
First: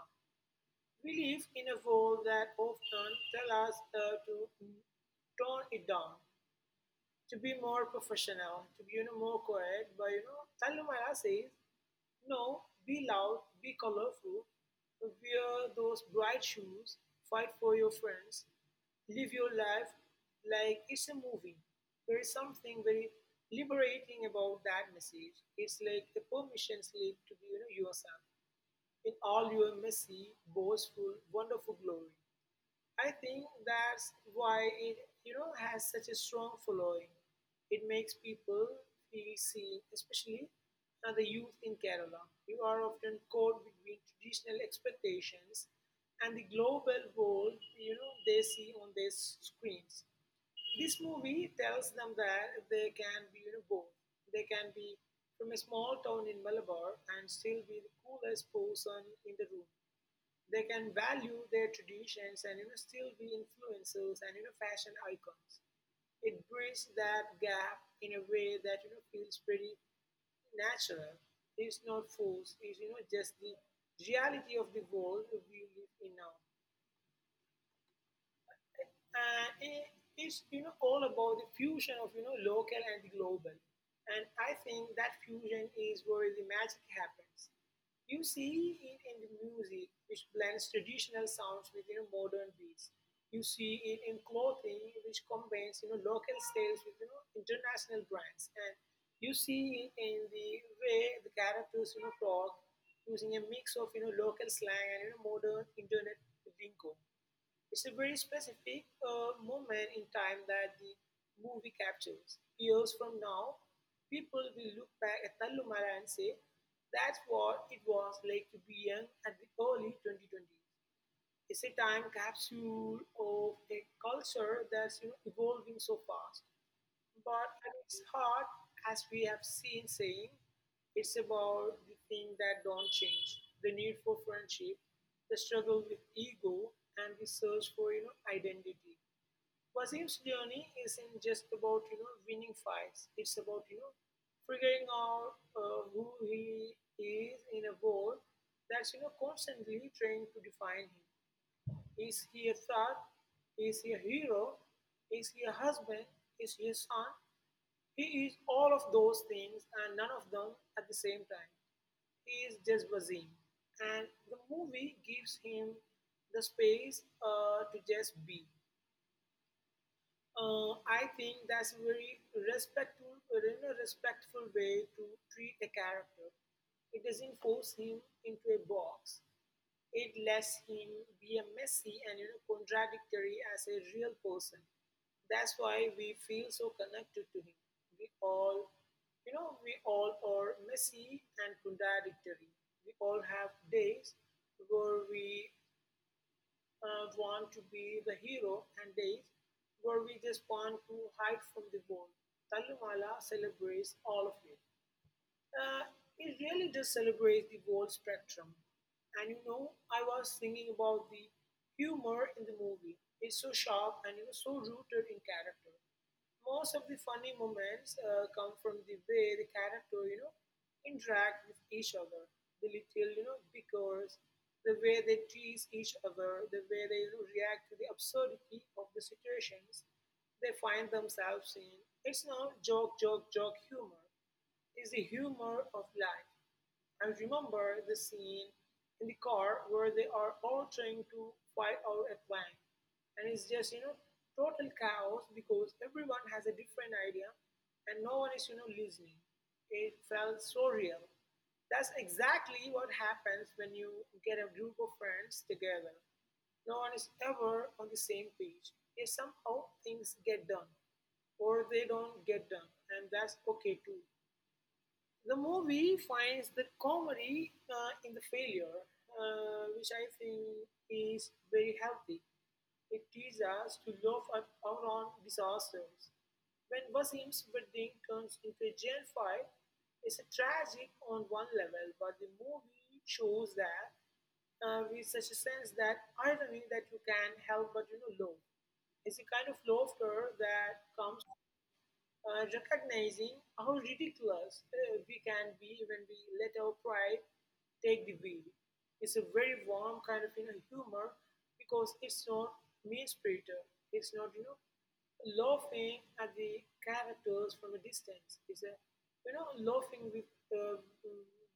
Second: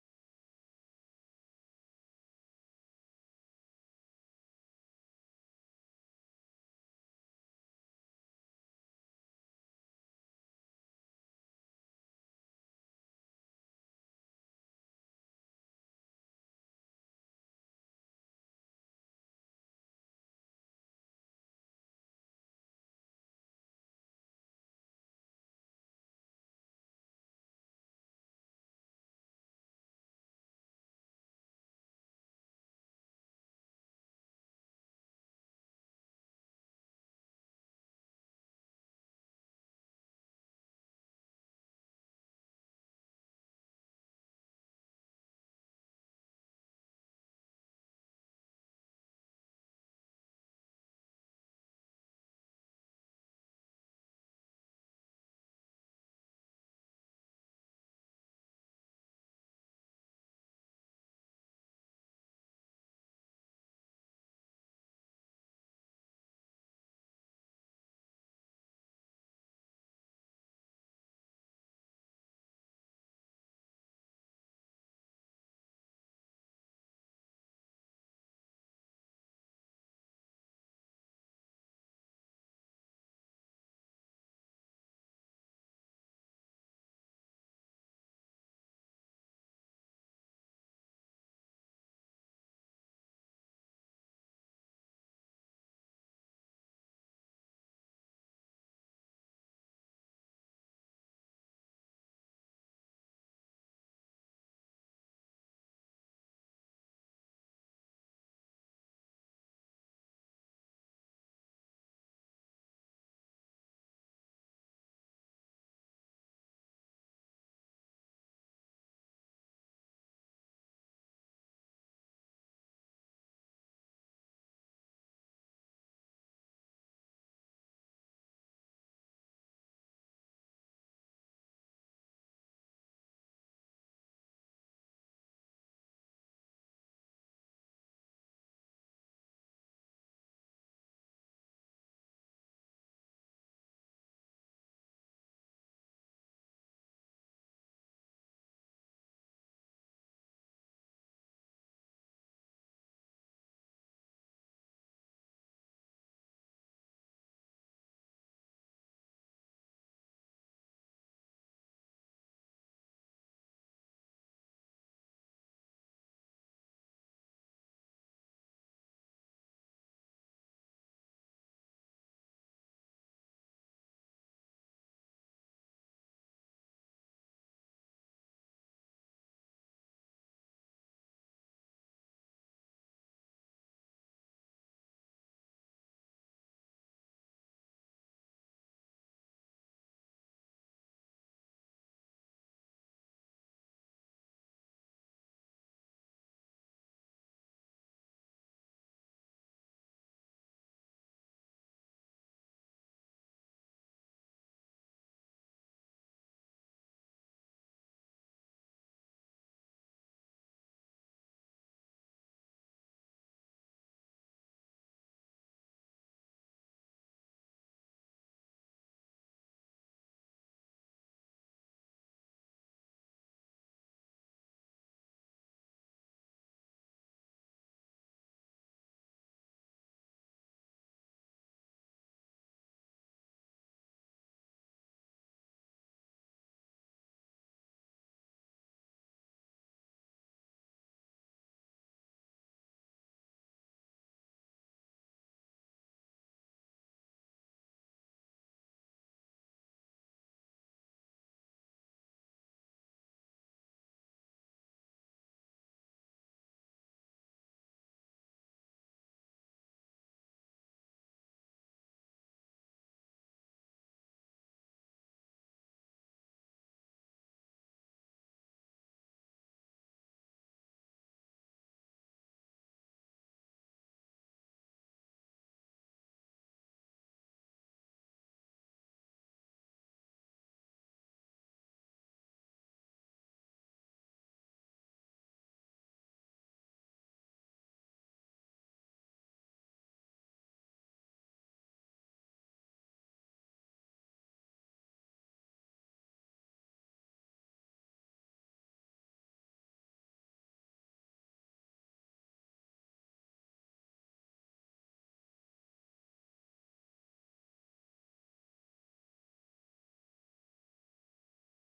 Speaker 2: We live in a world that often tell us to tone it down, to be more professional, to be, more quiet. But, Talumala says, no, be loud, be colorful, wear those bright shoes, fight for your friends, live your life like it's a movie. There is something very liberating about that message. It's like a permission slip to be, yourself in all your messy, boastful, wonderful glory. I think that's why it, has such a strong following. It makes people feel seen, especially the youth in Kerala. You are often caught between traditional expectations and the global world, you know, they see on their screens. This movie tells them that they can be, both. They can be from a small town in Malabar and still be the coolest person in the room. They can value their traditions and, still be influencers and, fashion icons. It bridges that gap in a way that, feels pretty natural. It's not forced. It's, just the reality of the world we live in now. And it is, all about the fusion of, local and the global. And I think that fusion is where the magic happens. You see it in the music, which blends traditional sounds with, modern beats. You see it in clothing, which combines, local styles with, international brands. And you see it in the way the characters, talk, using a mix of, local slang and, modern internet lingo. It's a very specific moment in time that the movie captures. Years from now, people will look back at Tallumala and say, that's what it was like to be young at the early 2020s. It's a time capsule of a culture that's, evolving so fast. But at its heart, as we have seen saying, it's about the things that don't change: the need for friendship, the struggle with ego, and the search for, identity. Wasim's journey isn't just about, winning fights. It's about, figuring out who he is in a world that's, constantly trying to define him. Is he a thug? Is he a hero? Is he a husband? Is he a son? He is all of those things and none of them at the same time. He is just Wasim. And the movie gives him the space to just be. I think that's a very respectful, in a respectful way to treat a character. It doesn't force him into a box. It lets him be a messy and, contradictory as a real person. That's why we feel so connected to him. We all, we all are messy and contradictory. We all have days where we want to be the hero and days where we just want to hide from the world. Talumala celebrates all of it. Uh, it really does celebrate the whole spectrum. I was thinking about the humor in the movie. It's so sharp and, so rooted in character. Most of the funny moments come from the way the character, interact with each other. The little, bickers, the way they tease each other, the way they, react to the absurdity of the situations they find themselves in. It's not joke, joke, joke humor, is the humor of life. I remember the scene in the car where they are all trying to fight out a plan, and it's just, total chaos because everyone has a different idea and no one is, listening. It felt so real. That's exactly what happens when you get a group of friends together. No one is ever on the same page. Yet somehow things get done, or they don't get done, and that's okay too. The movie finds the comedy in the failure, which I think is very healthy. It teaches us to laugh at our own disasters. When Wasim's wedding turns into a jail fight, it's a tragic on one level, but the movie shows that with such a sense that irony that you can help but, love. It's a kind of laughter that comes recognizing how ridiculous we can be when we let our pride take the wheel. It's a very warm kind of, humor, because it's not mean spirited. It's not, laughing at the characters from a distance. It's a, laughing with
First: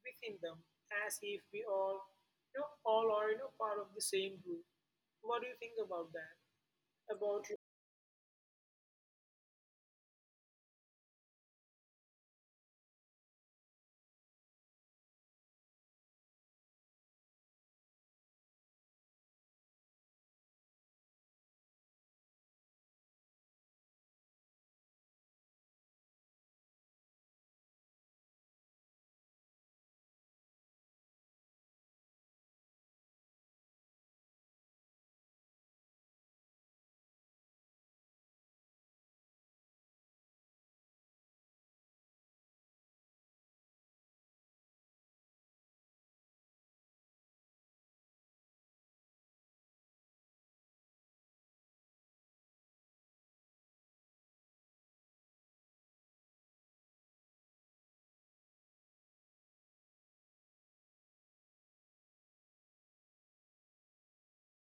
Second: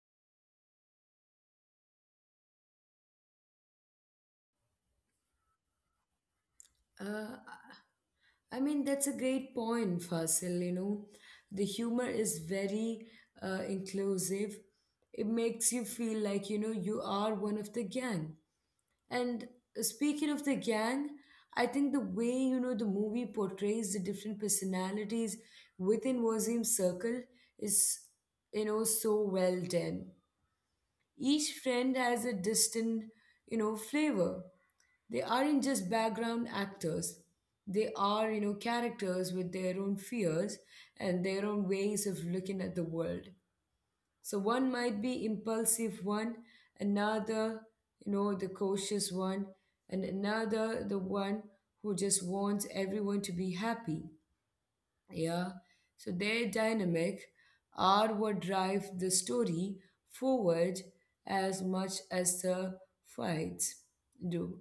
Speaker 2: within them as if we all, all are, part of the same group. What do you think about that?
Speaker 1: uh,
Speaker 2: About you?
Speaker 1: I mean, that's a great point, Fasil. You know, the humor is very inclusive. It makes you feel like you are one of the gang. And speaking of the gang, I think the way the movie portrays the different personalities within Wazim's circle is so well done. Each friend has a distinct flavor. They aren't just background actors. They are characters with their own fears and their own ways of looking at the world. So one might be impulsive one, another the cautious one, and another the one who just wants everyone to be happy. Yeah. So their dynamic are what drive the story forward as much as the fights do.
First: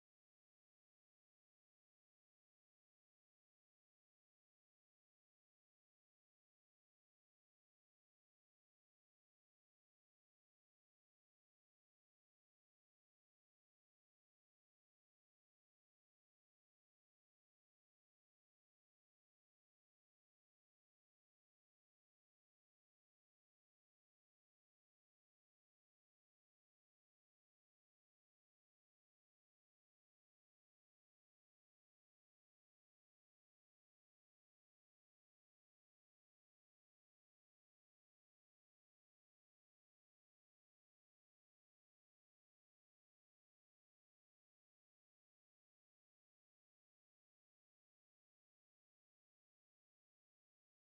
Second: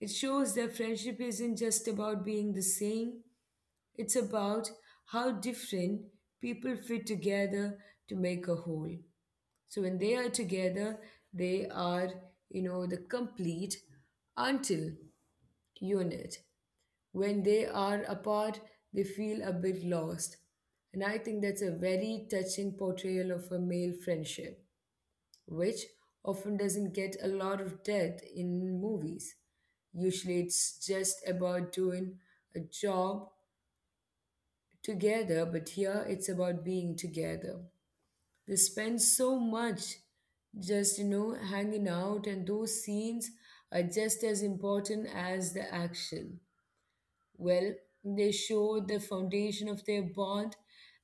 Speaker 1: It shows that friendship isn't just about being the same, it's about how different people fit together to make a whole. So when they are together, they are the complete until unit. When they are apart, they feel a bit lost. And I think that's a very touching portrayal of a male friendship which often doesn't get a lot of depth in movies. Usually it's just about doing a job together, but here it's about being together. They spend so much just hanging out, and those scenes are just as important as the action. Well, they show the foundation of their bond,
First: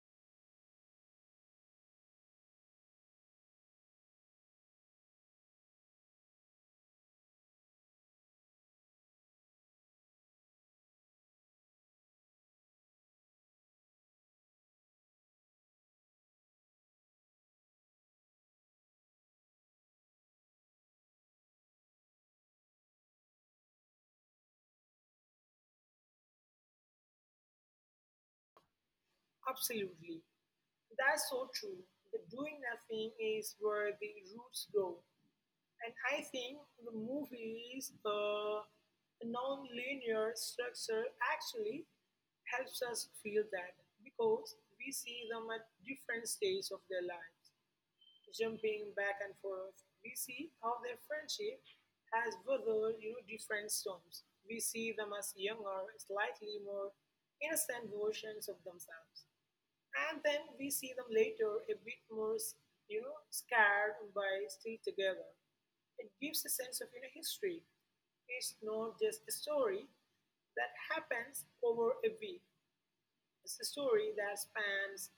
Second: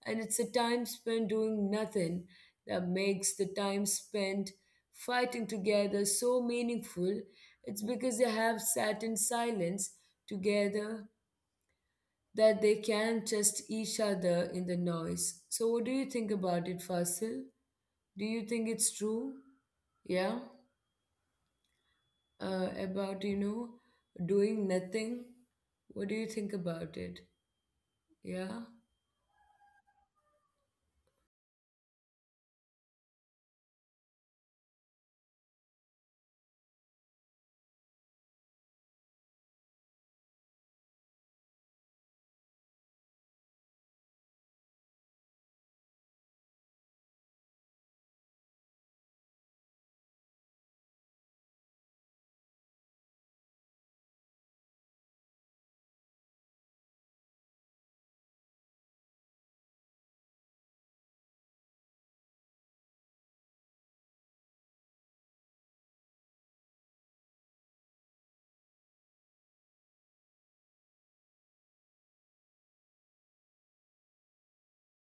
Speaker 1: and it's a time spent doing nothing that makes the time spent fighting together so meaningful. It's because they have sat in silence together that they can trust each other in the noise. So, what do you think about it, Fasil? Do you think it's true? Yeah, about doing nothing. What do you think about it? Yeah.
Speaker 2: Absolutely. That's so true. The doing nothing is where the roots go. And I think the movies, the non linear structure actually helps us feel that, because we see them at different stages of their lives, jumping back and forth. We see how their friendship has weathered, different storms. We see them as younger, slightly more innocent versions of themselves, and then we see them later a bit more, scared by still together. It gives a sense of, history. It's not just a story that happens over a week. It's a story that spans,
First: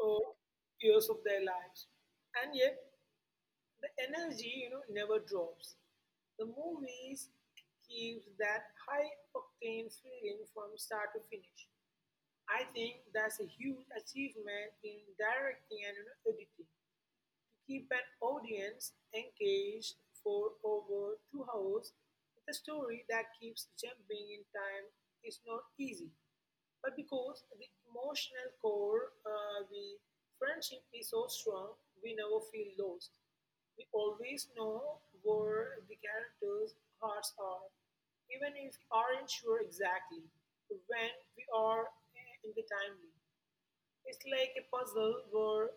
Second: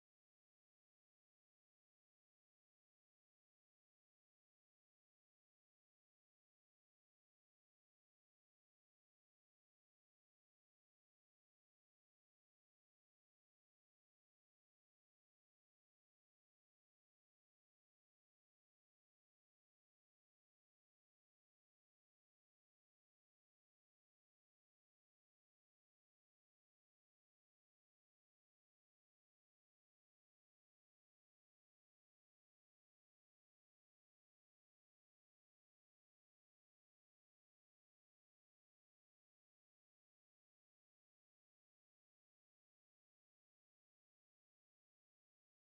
Speaker 2: oh, years of their lives, and yet the energy, never drops. The movies gives that high octane feeling from start to finish. I think that's a huge achievement in directing and, editing. Keep an audience engaged for over 2 hours with a story that keeps jumping in time is not easy. But because the emotional core, the friendship is so strong, we never feel lost. We always know where the characters' hearts are, even if we aren't sure exactly when we are in the time loop. It's like a puzzle where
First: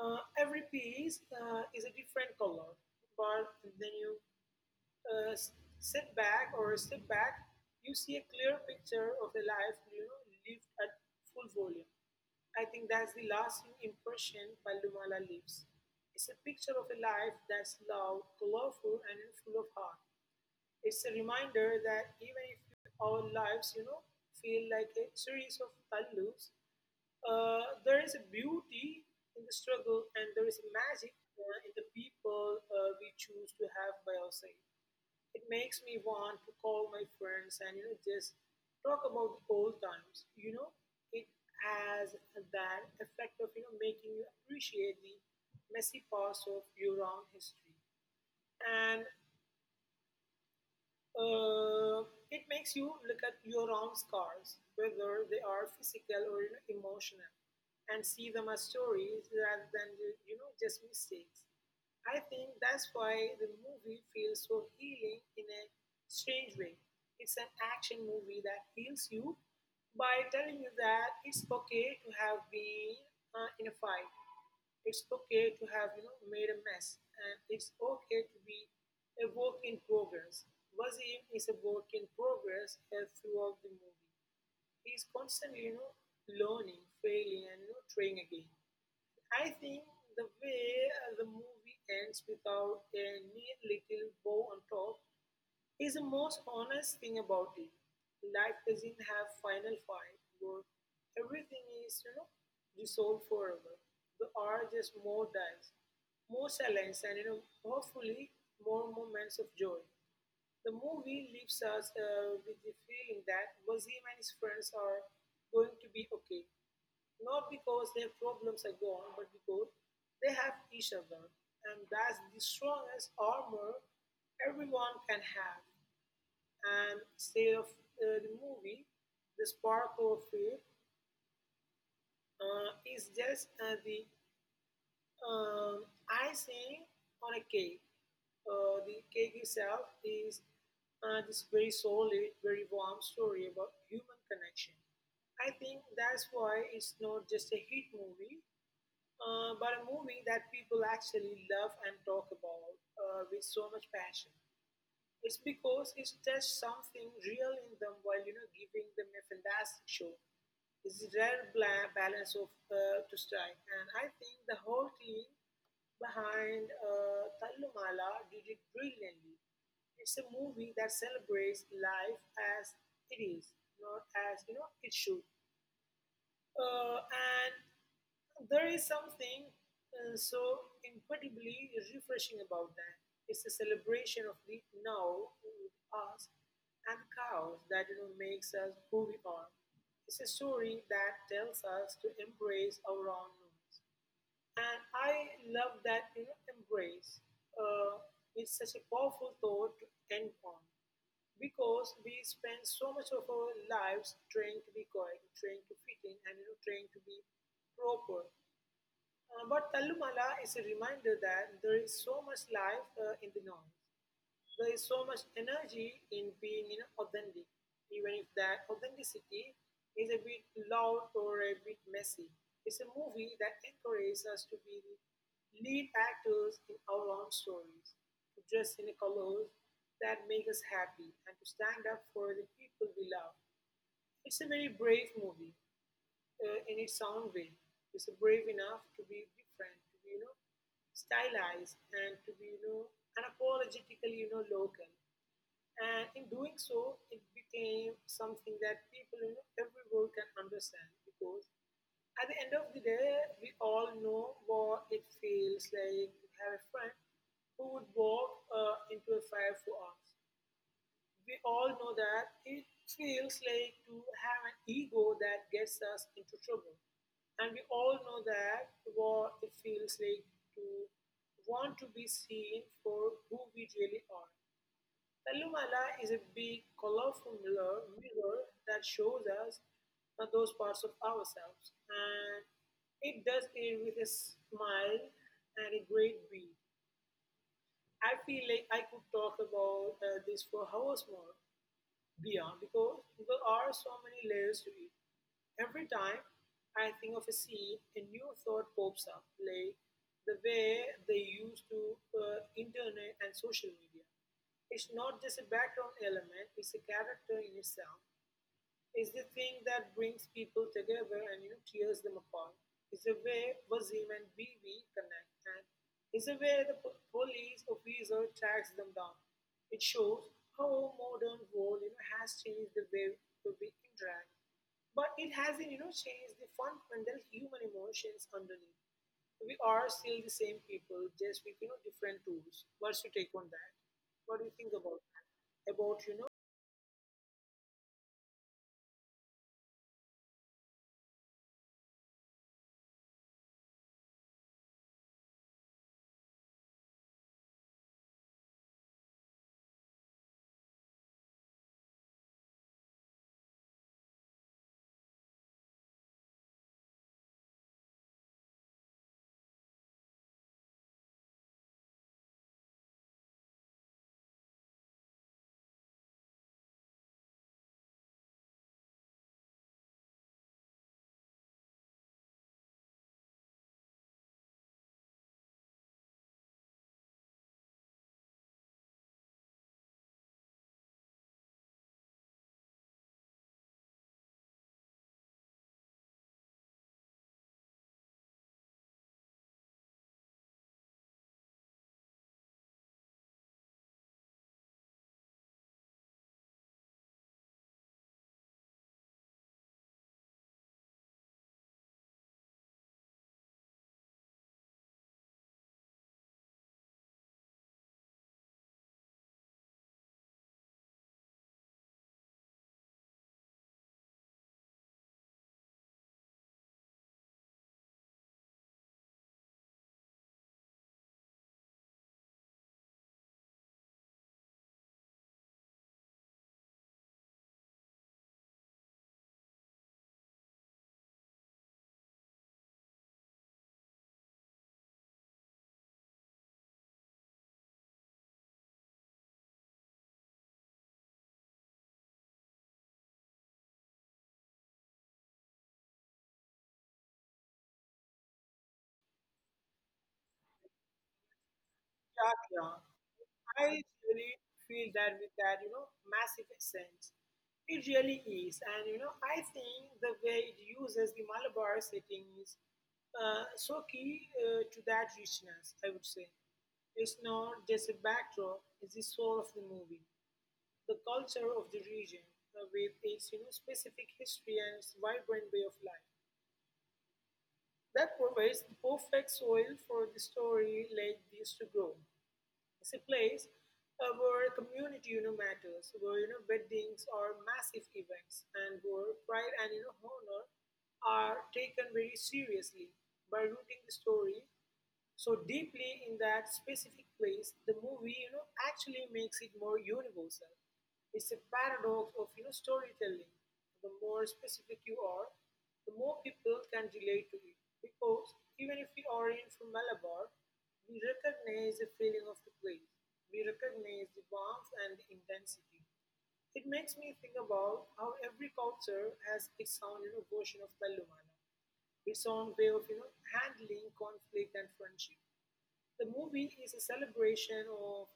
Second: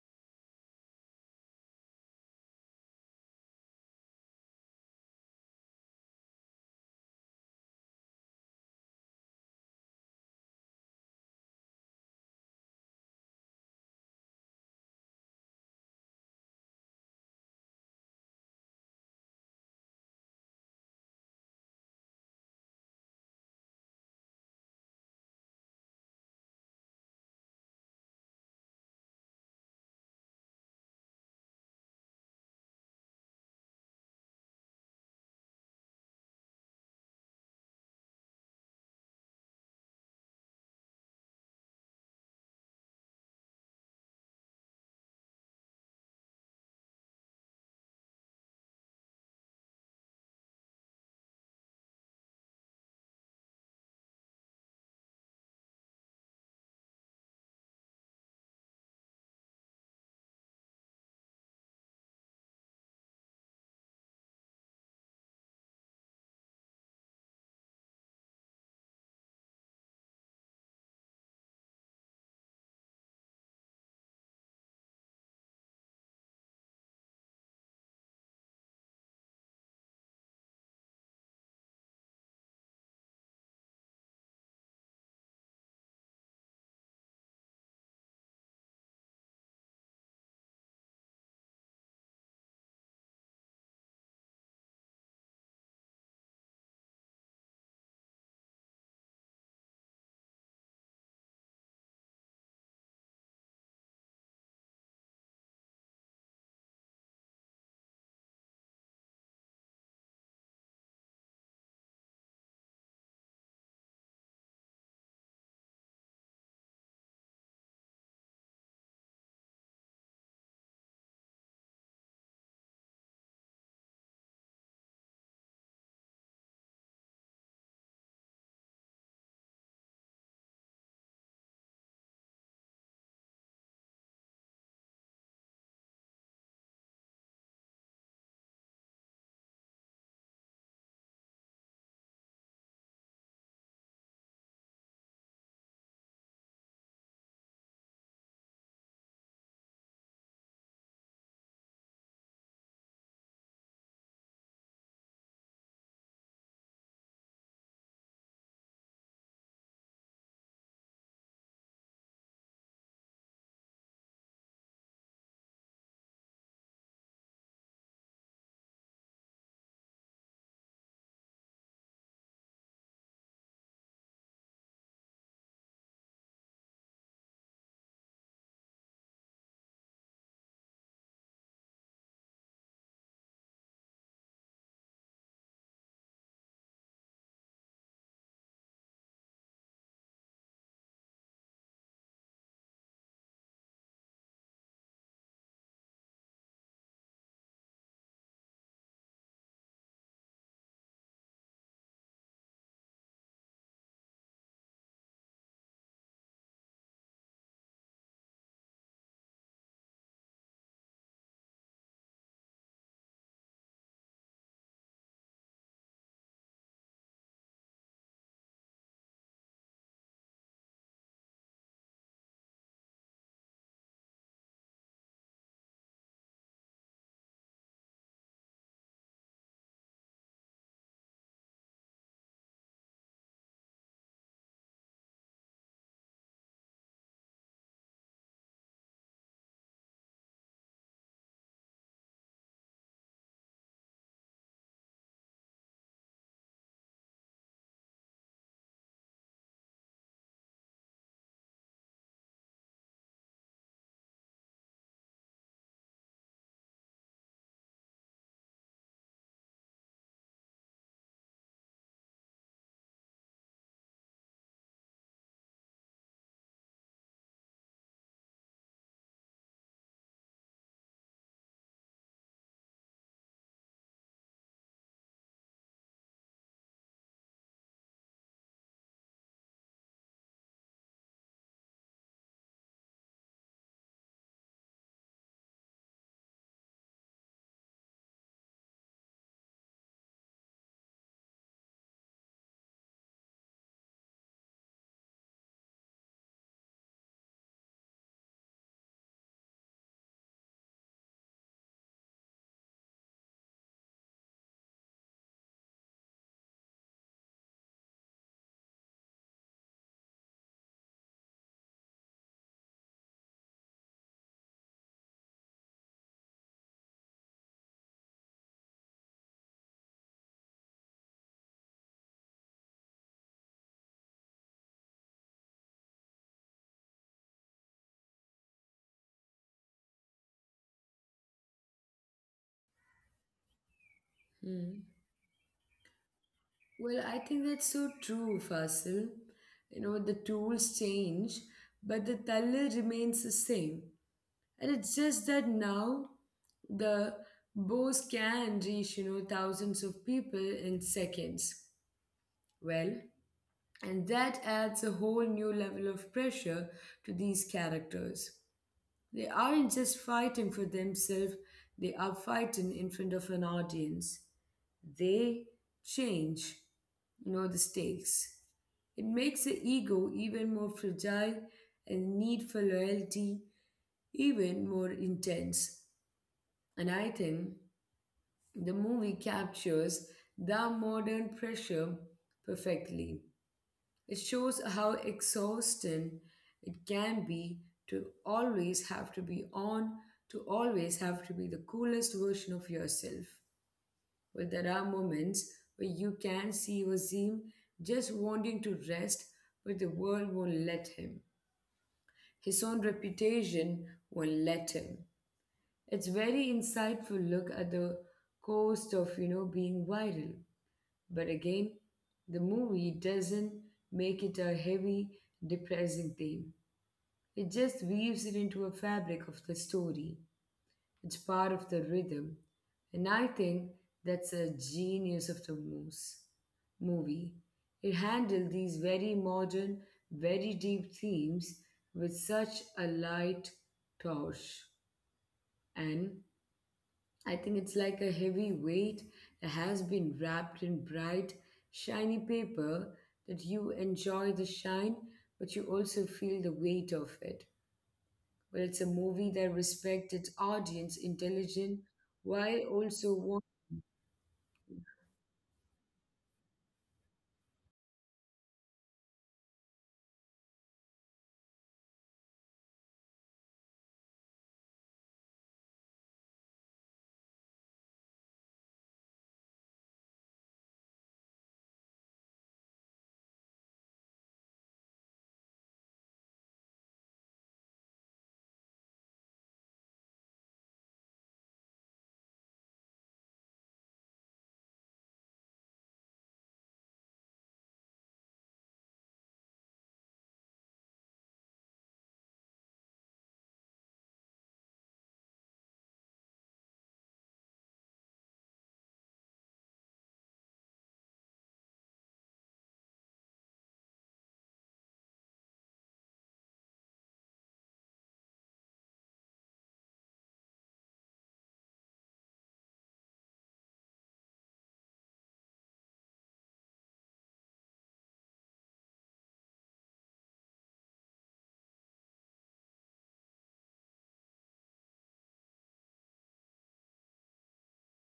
Speaker 2: every piece is a different color, but then you uh, sit back or step back, you see a clear picture of a life, lived at full volume. I think that's the lasting impression Palumala leaves. It's a picture of a life that's loud, colorful, and full of heart. It's a reminder that even if our lives, feel like a series of thumb loops, there is a beauty in the struggle, and there is a magic in the people we choose to have by our side. It makes me want to call my friends and, just talk about the old times. It has that effect of, making you appreciate the messy parts of your own history. And it makes you look at your own scars, whether they are physical or, emotional, and see them as stories rather than, just mistakes. I think that's why the movie feels so healing in a strange way. It's an action movie that heals you by telling you that it's okay to have been in a fight. It's okay to have, made a mess, and it's okay to be a work in progress. Wazim is a work in progress throughout the movie. He's constantly, learning, failing, and, trying again. I think the way the movie ends without a neat little bow on top is the most honest thing about it. Life doesn't have final fight where everything is, dissolved forever. There are just more dies, more silence, and, hopefully more moments of joy. The movie leaves us with the feeling that Wazim and his friends are going to be okay, not because their problems are gone, but because they have each other, and that's the strongest armor everyone can have, and state of the movie, the spark of it is just the um, icing on a cake. The cake itself is this very solid, very warm story about human connection. I think that's why it's not just a hit movie, but a movie that people actually love and talk about with so much passion. It's because it tests something real in them while, giving them a fantastic show. It's a rare balance of to strike, and I think the whole team behind Tallumala did it brilliantly. It's a movie that celebrates life as it is, not as, it should. And there is something so incredibly refreshing about that. It's a celebration of the now with us and cows that, makes us who we are. It's a story that tells us to embrace our own roots, and I love that, embrace. Uh, it's such a powerful thought to end on, because we spend so much of our lives trying to be quiet, trying to fit in, and, trying to be proper. But Tallumala is a reminder that there is so much life in the noise. There is so much energy in being, authentic, even if that authenticity is a bit loud or a bit messy. It's a movie that encourages us to be the lead actors in our own stories, to dress in the colors that make us happy, and to stand up for the people we love. It's a very brave movie, in its own way, is brave enough to be different, to be, stylized, and to be, unapologetically, local. And in doing so, it became something that people, everywhere can understand, because at the end of the day, we all know what it feels like to have a friend who would walk into a fire for us. We all know that it feels like to have an ego that gets us into trouble. And we all know that what it feels like to want to be seen for who we really are. Talumala is a big, colorful mirror, mirror that shows us those parts of ourselves. And it does it with a smile and a great beat. I feel like I could talk about this for hours more beyond, because there are so many layers to it. Every time I think of a scene, a new thought pops up, like the way they used to internet and social media. It's not just a background element, it's a character in itself, is the thing that brings people together and, tears them apart. Is a way Wazim and Bibi connect, and it's a way the police officer tracks them down. It shows how modern world, has changed the way to we interact, but it hasn't, changed the fundamental human emotions underneath. We are still the same people, just with, different tools. What's your take on that? What do you think
Speaker 1: Hmm.
Speaker 2: about that? About,
Speaker 1: Well, I think that's so true, Fasil. You know, the tools change, but the thaler remains the same. And it's just that now the bows can reach thousands of people in seconds. Well, and that adds a whole new level of pressure to these characters. They aren't just fighting for themselves, they are fighting in front of an audience. They change the stakes. It makes the ego even more fragile, and need for loyalty even more intense. And I think the movie captures that modern pressure perfectly. It shows how exhausting it can be to always have to be on, to always have to be the coolest version of yourself. But there are moments where you can see Wasim just wanting to rest, but the world won't let him. His own reputation won't let him. It's very insightful look at the cost of being viral. But again, the movie doesn't make it a heavy, depressing theme. It just weaves it into a fabric of the story. It's part of the rhythm. And I think that's a genius of the moose movie. It handled these very modern, very deep themes with such a light touch. And I think it's like a heavy weight that has been wrapped in bright, shiny paper, that you enjoy the shine, but you also feel the weight of it. Well, it's a movie that respects its audience intelligent
Speaker 2: yeah,
Speaker 1: while
Speaker 2: yeah.
Speaker 1: also want.
Speaker 2: I really feel that with that, massive sense. It really is. And, I think the way it uses the Malabar setting is so key to that richness, I would say. It's not just a backdrop, it's the soul of the movie. The culture of the region with its, specific history and its vibrant way of life. That provides the perfect soil for the story like this to grow. It's a place where community, matters, where, weddings are massive events, and where pride and, honor are taken very seriously. By rooting the story so deeply in that specific place, the movie, actually makes it more universal. It's a paradox of, storytelling. The more specific you are, the more people can relate to it. Because even if we are in from Malabar, we recognize the feeling of the place. We recognize the warmth and the intensity. It makes me think about how every culture has its own version of Talumana, its own way of handling conflict and friendship. The movie is a celebration of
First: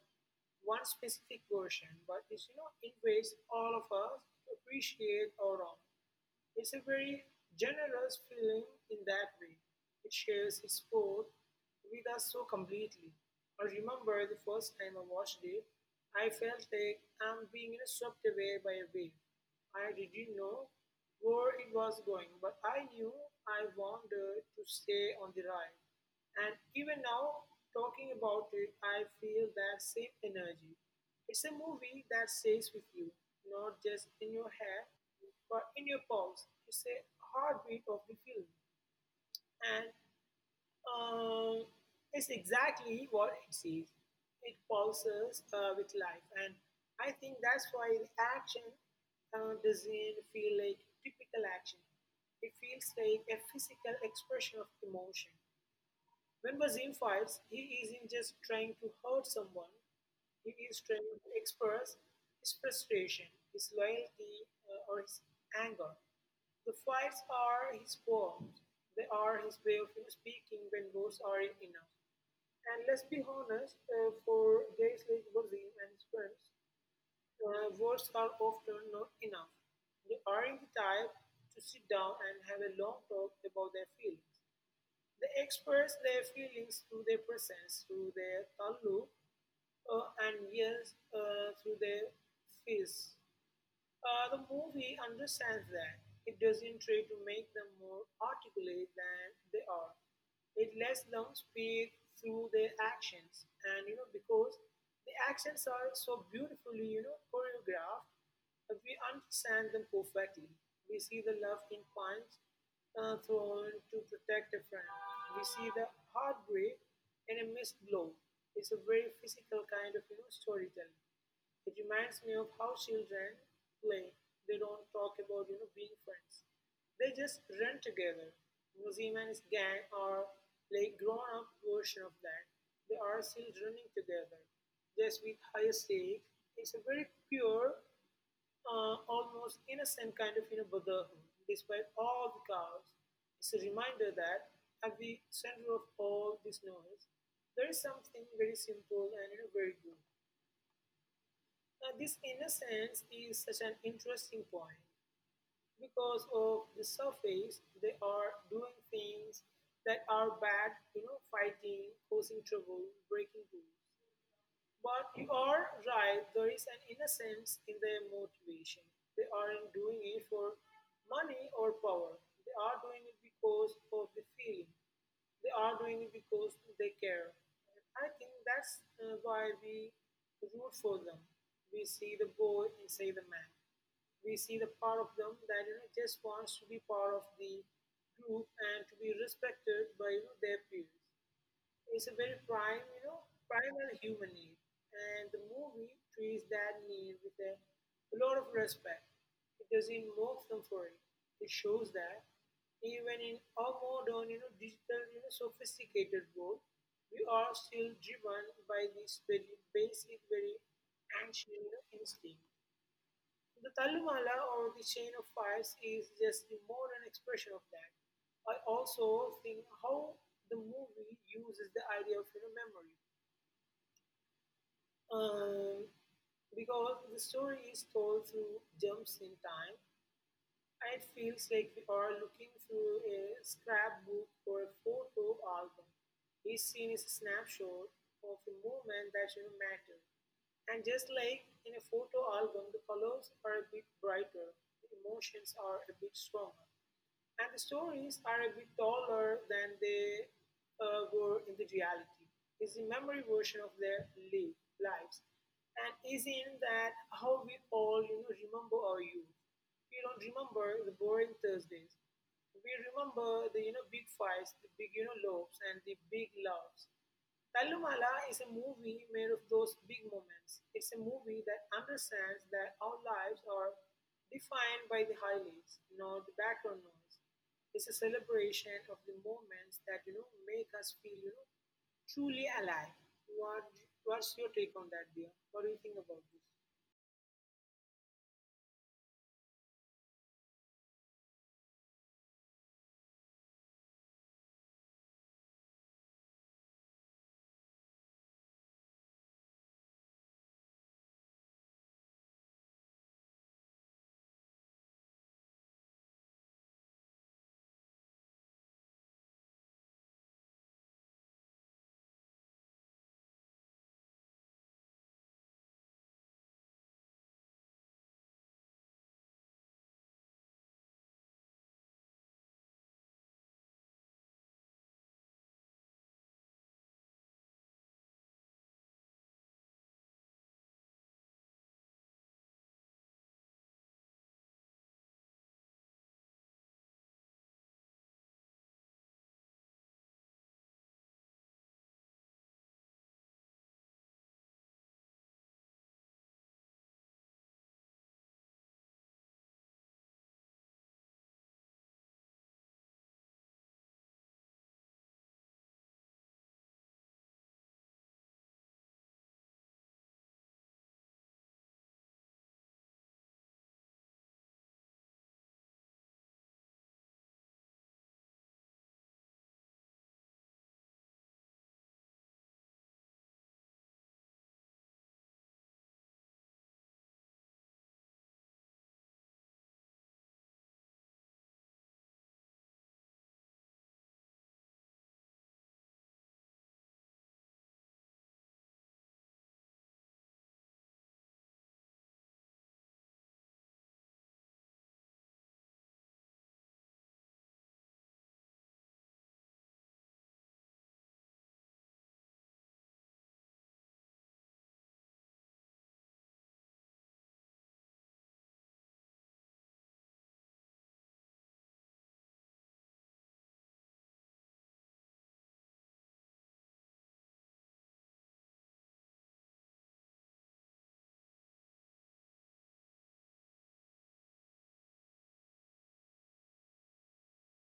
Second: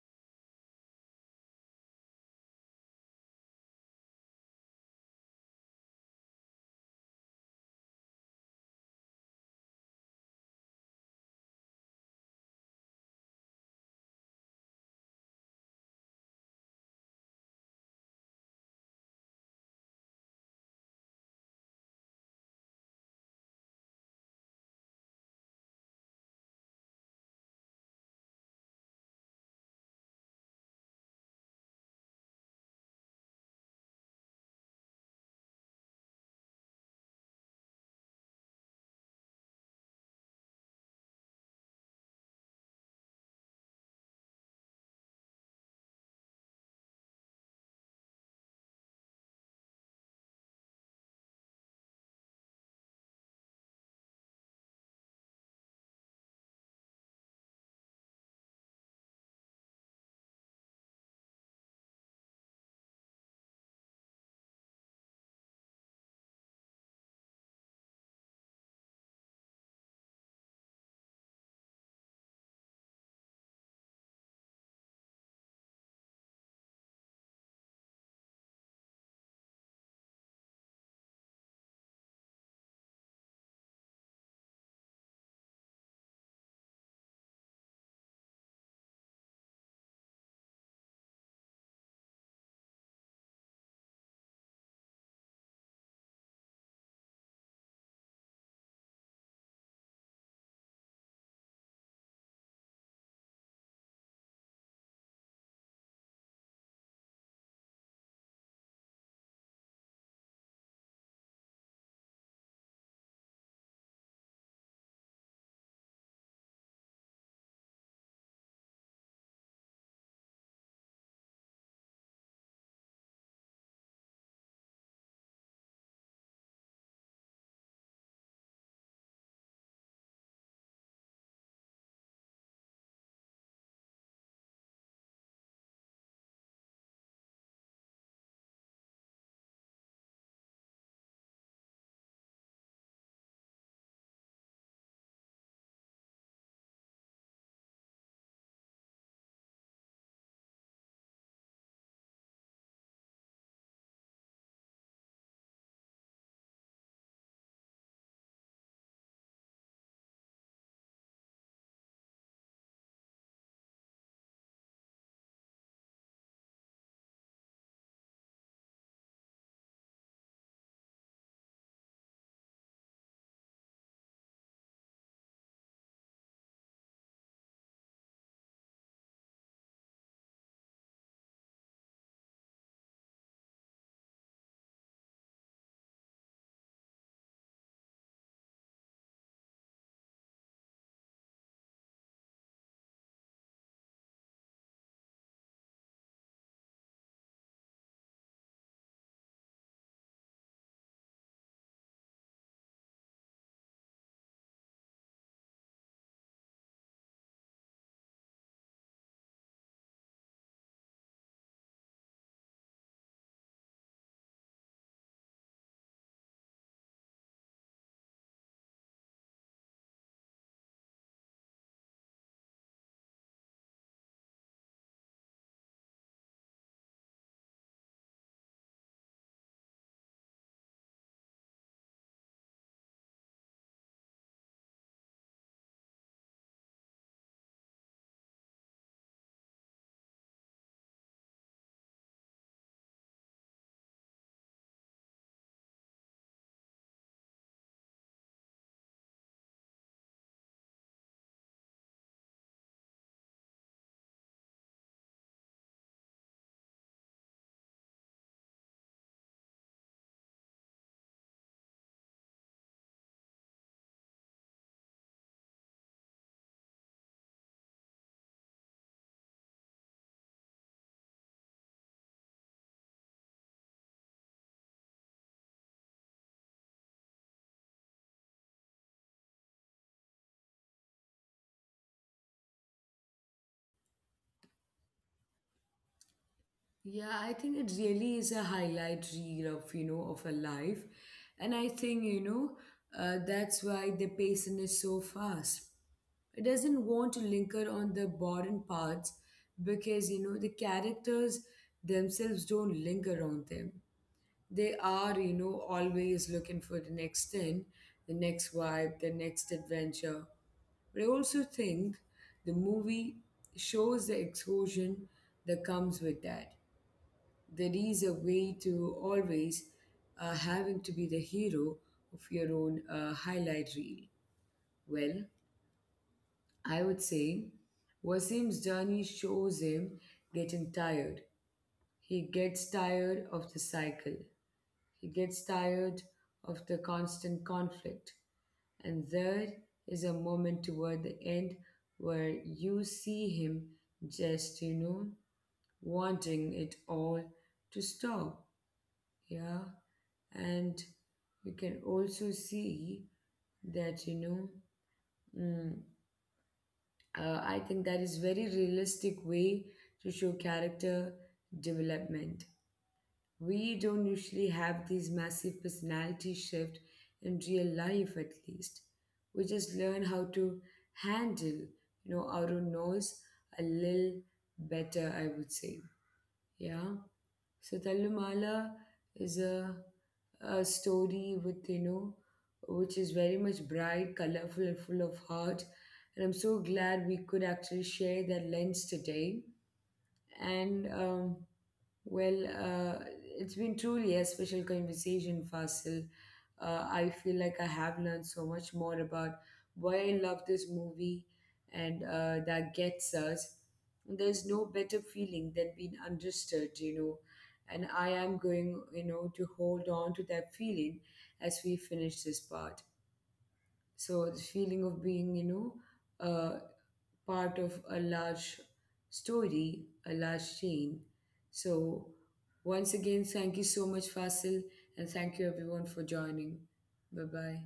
Speaker 2: one specific version, but it's it ways all of us to appreciate our own. It's a very generous film in that way. It shares its sport with us so completely. I remember the first time I watched it, I felt like I'm being swept away by a wave. I didn't know where it was going, but I knew I wanted to stay on the ride. And even now, talking about it, I feel that same energy. It's a movie that stays with you, not just in your hair, but in your pulse. It's a heartbeat of the film. And um, it's exactly what it says. It pulses with life. And I think that's why the action doesn't feel like typical action. It feels like a physical expression of emotion. When Basim fights, he isn't just trying to hurt someone, he is trying to express his frustration, his loyalty, or his anger. The fights are his poems, they are his way of speaking when words aren't enough. And let's be honest, for guys like Basim and his friends, words are often not enough. They aren't the type to sit down and have a long talk about their feelings. The express their feelings through their presence, through their taluk, and yes, through their fists. The movie understands that. It doesn't try to make them more articulate than they are. It lets them speak through their actions, and because the actions are so beautifully choreographed, that we understand them perfectly. We see the love in punch thrown to protect a friend. We see the heartbreak in a missed blow. It's a very physical kind of storytelling. It reminds me of how children play. They don't talk about being friends. They just run together. Museum and his gang are like grown up version of that. They are still running together, just with higher stakes. It's a very pure, almost innocent kind of brotherhood. Despite all the chaos, it's a reminder that at the center of all this noise, there is something very simple and very good. This innocence is such an interesting point because of the surface they are doing things that are bad, fighting, causing trouble, breaking rules, but you are right, there is an innocence in their motivation. They aren't doing it for money or power, they are doing it because of the feeling, they are doing it because they care. I think that's why we root for them. We see the boy inside the man. We see the part of them that just wants to be part of the group and to be respected by their peers. It's a very prime, primal human need. And the movie treats that need with a lot of respect. It doesn't mock them for it. It shows that even in our modern, digital, sophisticated world, we are still driven by this very basic, very ancient instinct. The talumala or the Chain of Fires is just the modern expression of that. I also think how the movie uses the idea of memory. Um, because the story is told through jumps in time, it feels like we are looking through a scrapbook or a photo album. Each scene is a snapshot of a moment that should matter. And just like in a photo album, the colors are a bit brighter, the emotions are a bit stronger. And the stories are a bit taller than they were in the reality. It's the memory version of their lives. And is in that how we all remember our youth? We don't remember the boring Thursdays. We remember the big fights, the big loves, and the big loves. Tallumala is a movie made of those big moments. It's a movie that understands that our lives are defined by the highlights, not the background noise. It's a celebration of the moments that make us feel truly alive. What What's your take on that, dear? What do you think about this?
Speaker 1: Yeah, I think it really is a highlight reel of a life. And I think that's why the pacing is so fast. It doesn't want to linger on the boring parts because the characters themselves don't linger on them. They are always looking for the next thing, the next vibe, the next adventure. But I also think the movie shows the exhaustion that comes with that. There is a way to always having to be the hero of your own highlight reel. Well, I would say Wasim's journey shows him getting tired. He gets tired of the cycle. He gets tired of the constant conflict. And there is a moment toward the end where you see him just wanting it all to stop. Yeah. And you can also see thatmm, I think that is very realistic way to show character development. We don't usually have these massive personality shift in real life, at least. We just learn how to handle our own nose a little better, I would say. Yeah. So Talumala is a story with you know which is very much bright, colorful, and full of heart, and I'm so glad we could actually share that lens today. And well, it's been truly a special conversation, Fasil. I feel like I have learned so much more about why I love this movie, and that gets us. There's no better feeling than being understood. And I am going to hold on to that feeling as we finish this part. So the feeling of beinguh, part of a large story, a large chain. So, once again, thank you so much, Fasil, and thank you everyone for joining. Bye bye.